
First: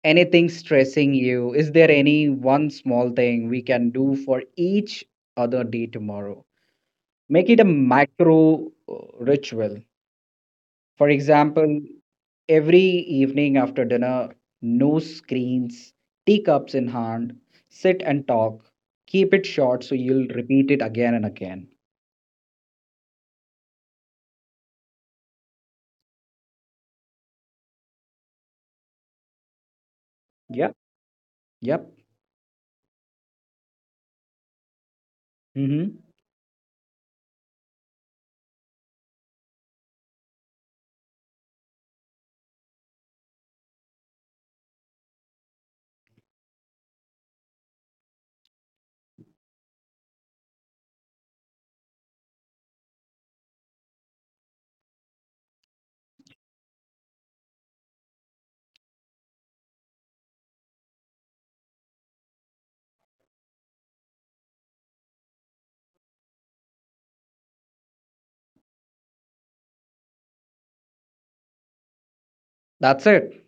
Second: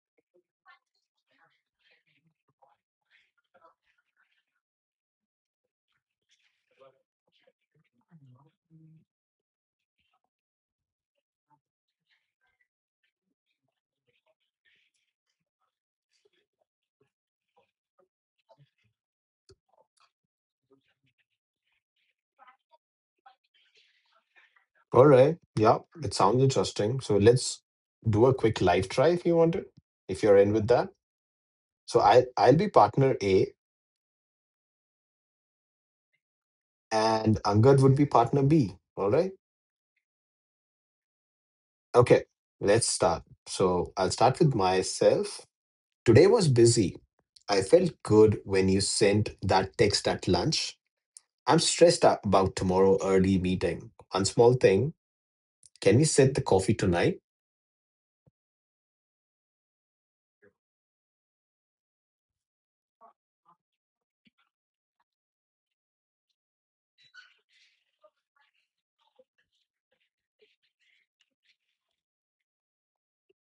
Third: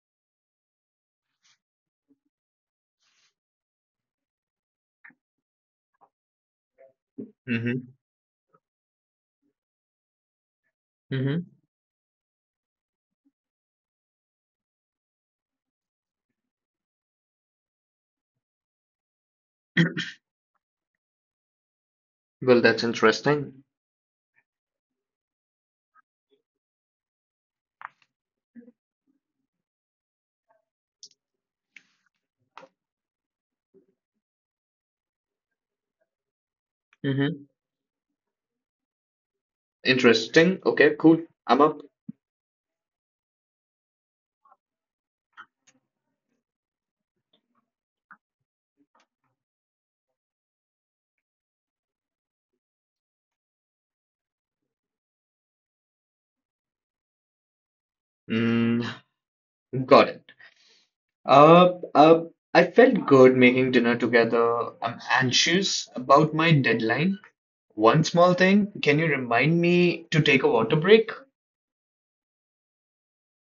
[SPEAKER 3] Anything stressing you? Is there any one small thing we can do for each other day tomorrow? Make it a
[SPEAKER 2] Mm-hmm.
[SPEAKER 3] macro ritual. For
[SPEAKER 2] Mm-hmm.
[SPEAKER 3] example, every evening after dinner, no screens, teacups in hand, sit and talk. Keep it short so you'll repeat it again and again.
[SPEAKER 2] Well, that's interesting.
[SPEAKER 1] All right. Yeah, it sounds interesting. So let's do a quick live try, if you want to, if you're in with
[SPEAKER 3] Yep.
[SPEAKER 1] that.
[SPEAKER 3] Yep.
[SPEAKER 1] So I I'll be partner A
[SPEAKER 3] Mm-hmm.
[SPEAKER 1] and
[SPEAKER 2] Mm-hmm.
[SPEAKER 1] Angad would be partner B. All right.
[SPEAKER 2] Interesting. Okay, cool. I'm up.
[SPEAKER 1] Okay. Let's start. So I'll start with myself. Today was busy. I felt good when you sent that text at lunch. I'm stressed out about tomorrow early meeting. One small thing. Can we set the coffee tonight?
[SPEAKER 2] Mm, got it. Uh, uh, I felt good making dinner together. I'm anxious about my deadline. One small thing, can you remind me to take a water break?
[SPEAKER 3] That's it.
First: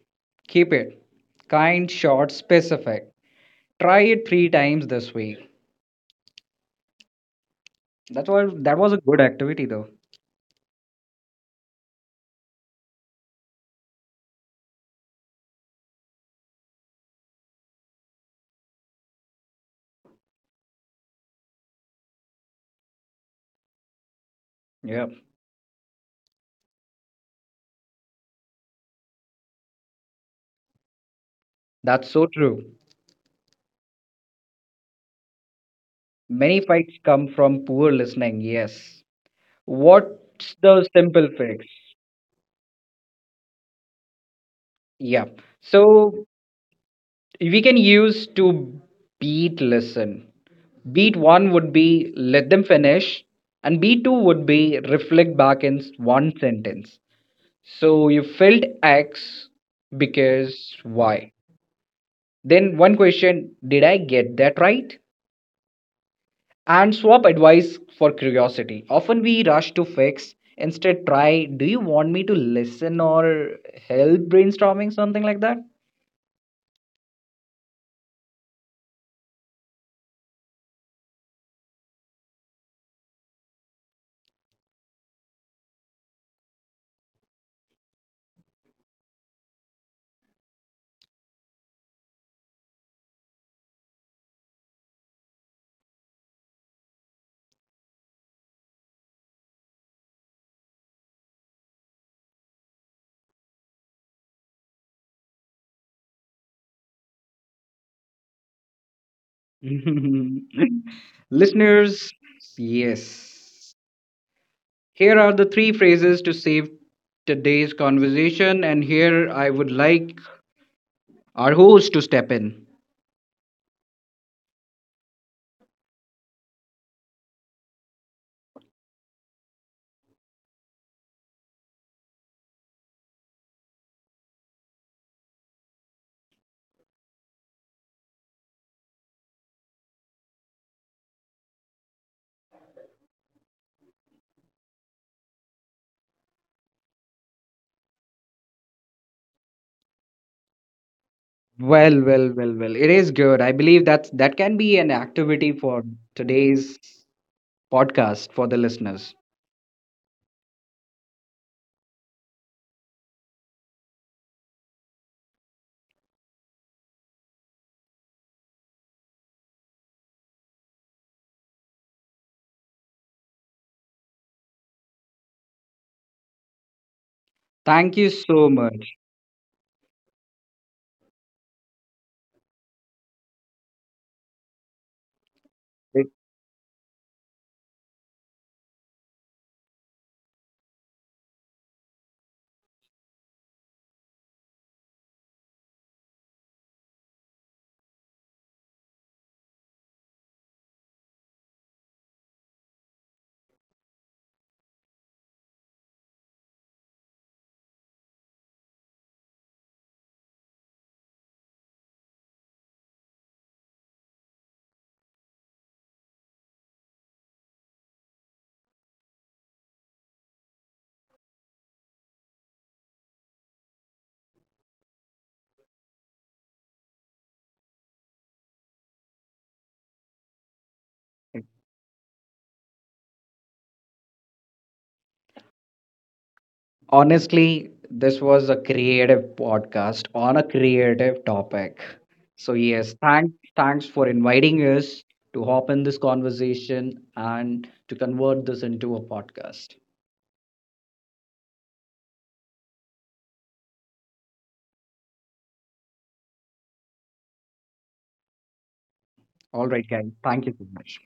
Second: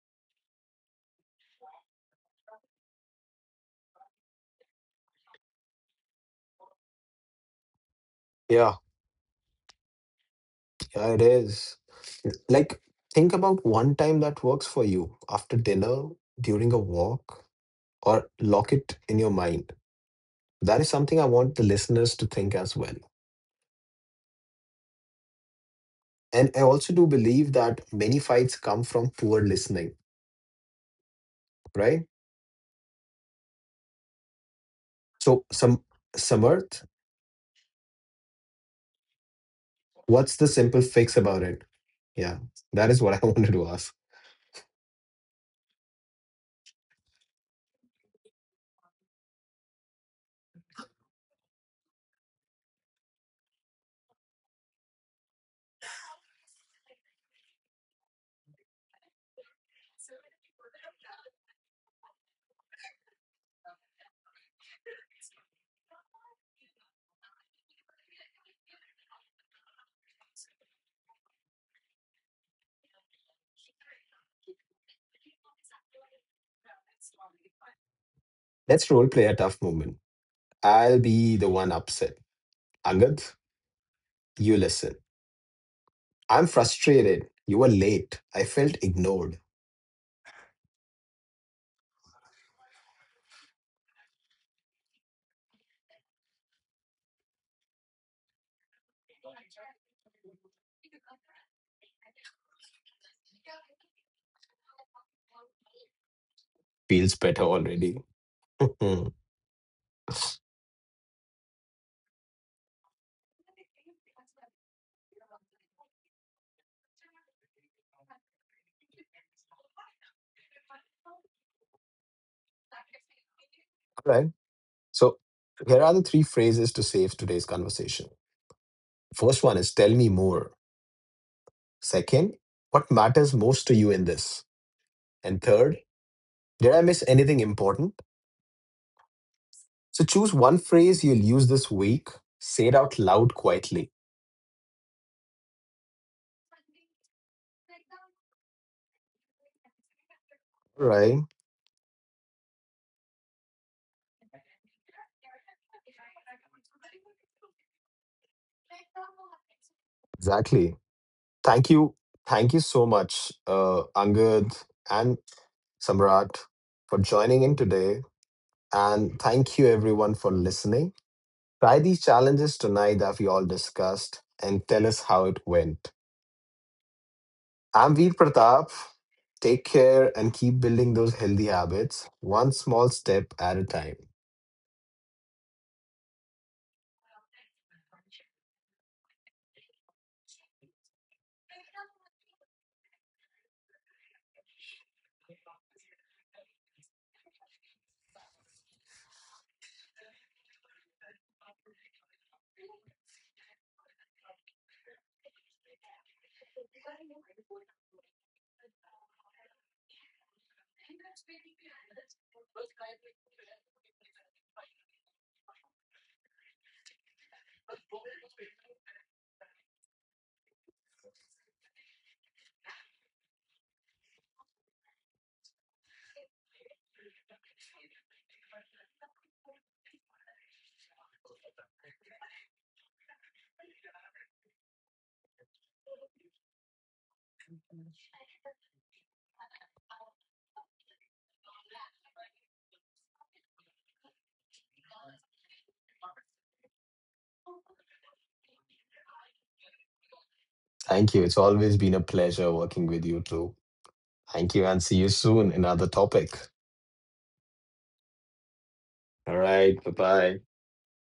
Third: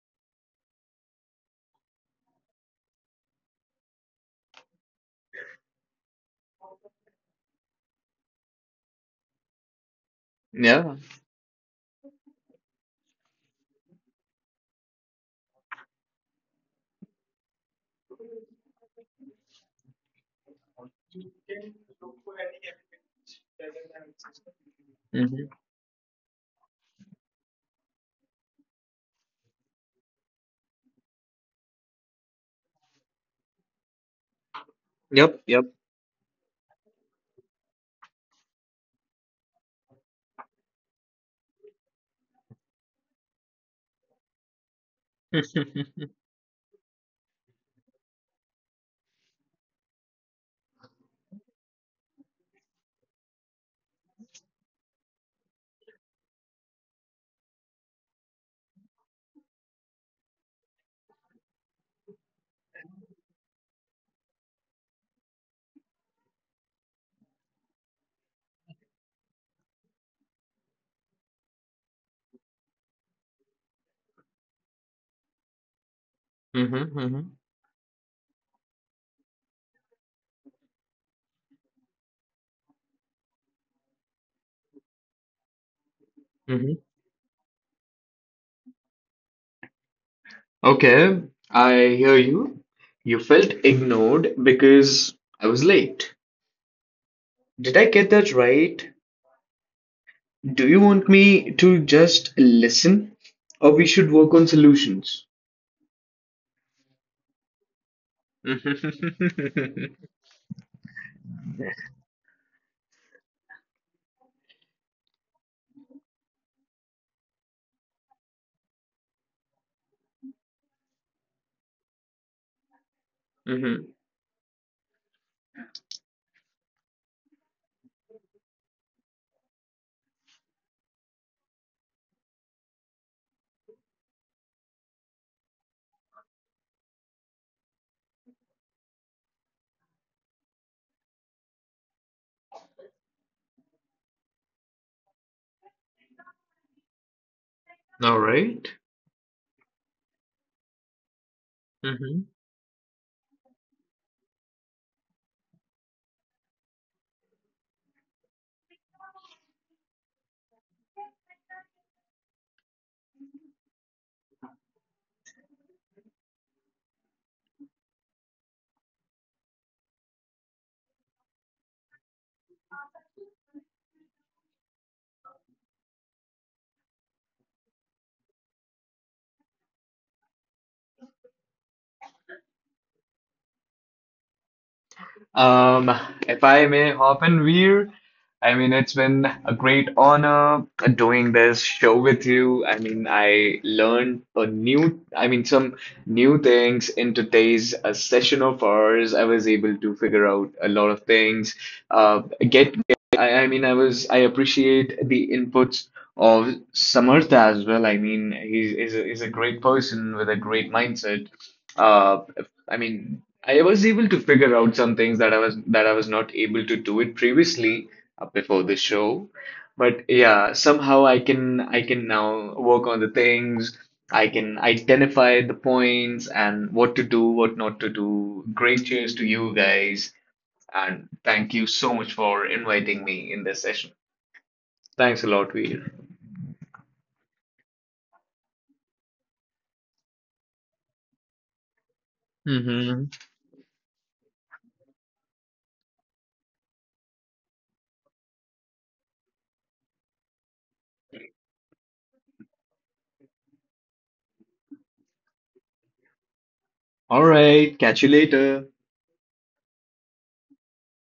[SPEAKER 3] Keep it. Kind, short, specific. Try it three times this week.
[SPEAKER 1] Yeah,
[SPEAKER 3] That was a good activity though.
[SPEAKER 2] Yeah.
[SPEAKER 1] yeah, it is. Like, think about one time that works for you after dinner, during a walk, or lock it in your mind. That is something I want the listeners to think as well.
[SPEAKER 3] Yeah.
[SPEAKER 2] Mm-hmm.
[SPEAKER 1] And I also do believe that many fights come from poor listening, right?
[SPEAKER 3] That's so true.
[SPEAKER 1] So,
[SPEAKER 2] Yep, yep.
[SPEAKER 1] some
[SPEAKER 3] Many
[SPEAKER 1] Samarth,
[SPEAKER 3] fights come from poor listening, yes.
[SPEAKER 1] what's the
[SPEAKER 3] What's
[SPEAKER 1] simple
[SPEAKER 3] the
[SPEAKER 1] fix
[SPEAKER 3] simple
[SPEAKER 1] about it?
[SPEAKER 3] fix?
[SPEAKER 1] Yeah, that is what I wanted to ask.
[SPEAKER 3] Yeah. So we can use to beat listen. Beat one would be, let them finish, and beat two would be, reflect back in one sentence: so you felt x because y. Then one question: did I get that right? And swap advice for curiosity. Often we rush to fix. Instead try, do you want me to listen or help brainstorming something like that?
[SPEAKER 2] Mm-hmm. Mm-hmm.
[SPEAKER 1] Let's role play a tough moment. I'll be the one upset. Angad, you listen. I'm
[SPEAKER 2] Mm-hmm.
[SPEAKER 1] frustrated. You were late. I felt ignored.
[SPEAKER 2] Okay, I hear you. You felt ignored because I was late. Did I get that right? Do you want me to just listen, or we should work on solutions?
[SPEAKER 1] Feels better already. All
[SPEAKER 3] Listeners, yes. Here are the three phrases to save today's conversation, and here I would like our host to step in.
[SPEAKER 2] Mhm.
[SPEAKER 1] right. So here are the three phrases to save today's conversation. First one is tell me more. Second, what matters most to you in this? And third, did I miss anything important? So choose one phrase you'll use this week. Say it out loud quietly.
[SPEAKER 2] All right.
[SPEAKER 1] All right.
[SPEAKER 3] Well, well, well, well. It is good. I believe that that can be an activity for today's podcast for the listeners.
[SPEAKER 1] Exactly. Thank you. Thank you so much, Angad and Samrat, for joining in today. And thank you everyone for listening. Try these challenges tonight that we all discussed and tell us how it went. I'm
[SPEAKER 3] Thank you
[SPEAKER 1] Veer
[SPEAKER 3] so
[SPEAKER 1] Pratap.
[SPEAKER 3] much.
[SPEAKER 1] Take care and keep building those healthy habits, one small step at a time.
[SPEAKER 2] Um, if I may hop in, Veer, I mean, it's been a great honor doing this show with you. I mean, I learned a new, I mean, some new things in today's session of ours. I was able to figure out a lot of things. Uh, get, I mean, I appreciate the inputs of Samarth as well. I mean, he's a great person with a great mindset. Uh, I mean, I was able to figure out some things that I was not able to do it previously before the show. But yeah, somehow I can now work on the things. I can identify the points and what to do, what not to do. Great cheers to you guys, and thank you so much for inviting me in this session. Thanks a lot, Veer.
[SPEAKER 3] Honestly, this was a creative podcast on a creative topic. So yes,
[SPEAKER 2] Mm-hmm.
[SPEAKER 3] thanks for inviting us to hop in this conversation and to convert this into a podcast.
[SPEAKER 1] Thank you. It's always been a pleasure working with you too. Thank you and see you soon. In another topic.
[SPEAKER 2] All right, catch you later.
[SPEAKER 1] All
[SPEAKER 3] All
[SPEAKER 1] right.
[SPEAKER 3] right,
[SPEAKER 1] Bye
[SPEAKER 3] guys.
[SPEAKER 1] bye.
[SPEAKER 3] Thank you so much.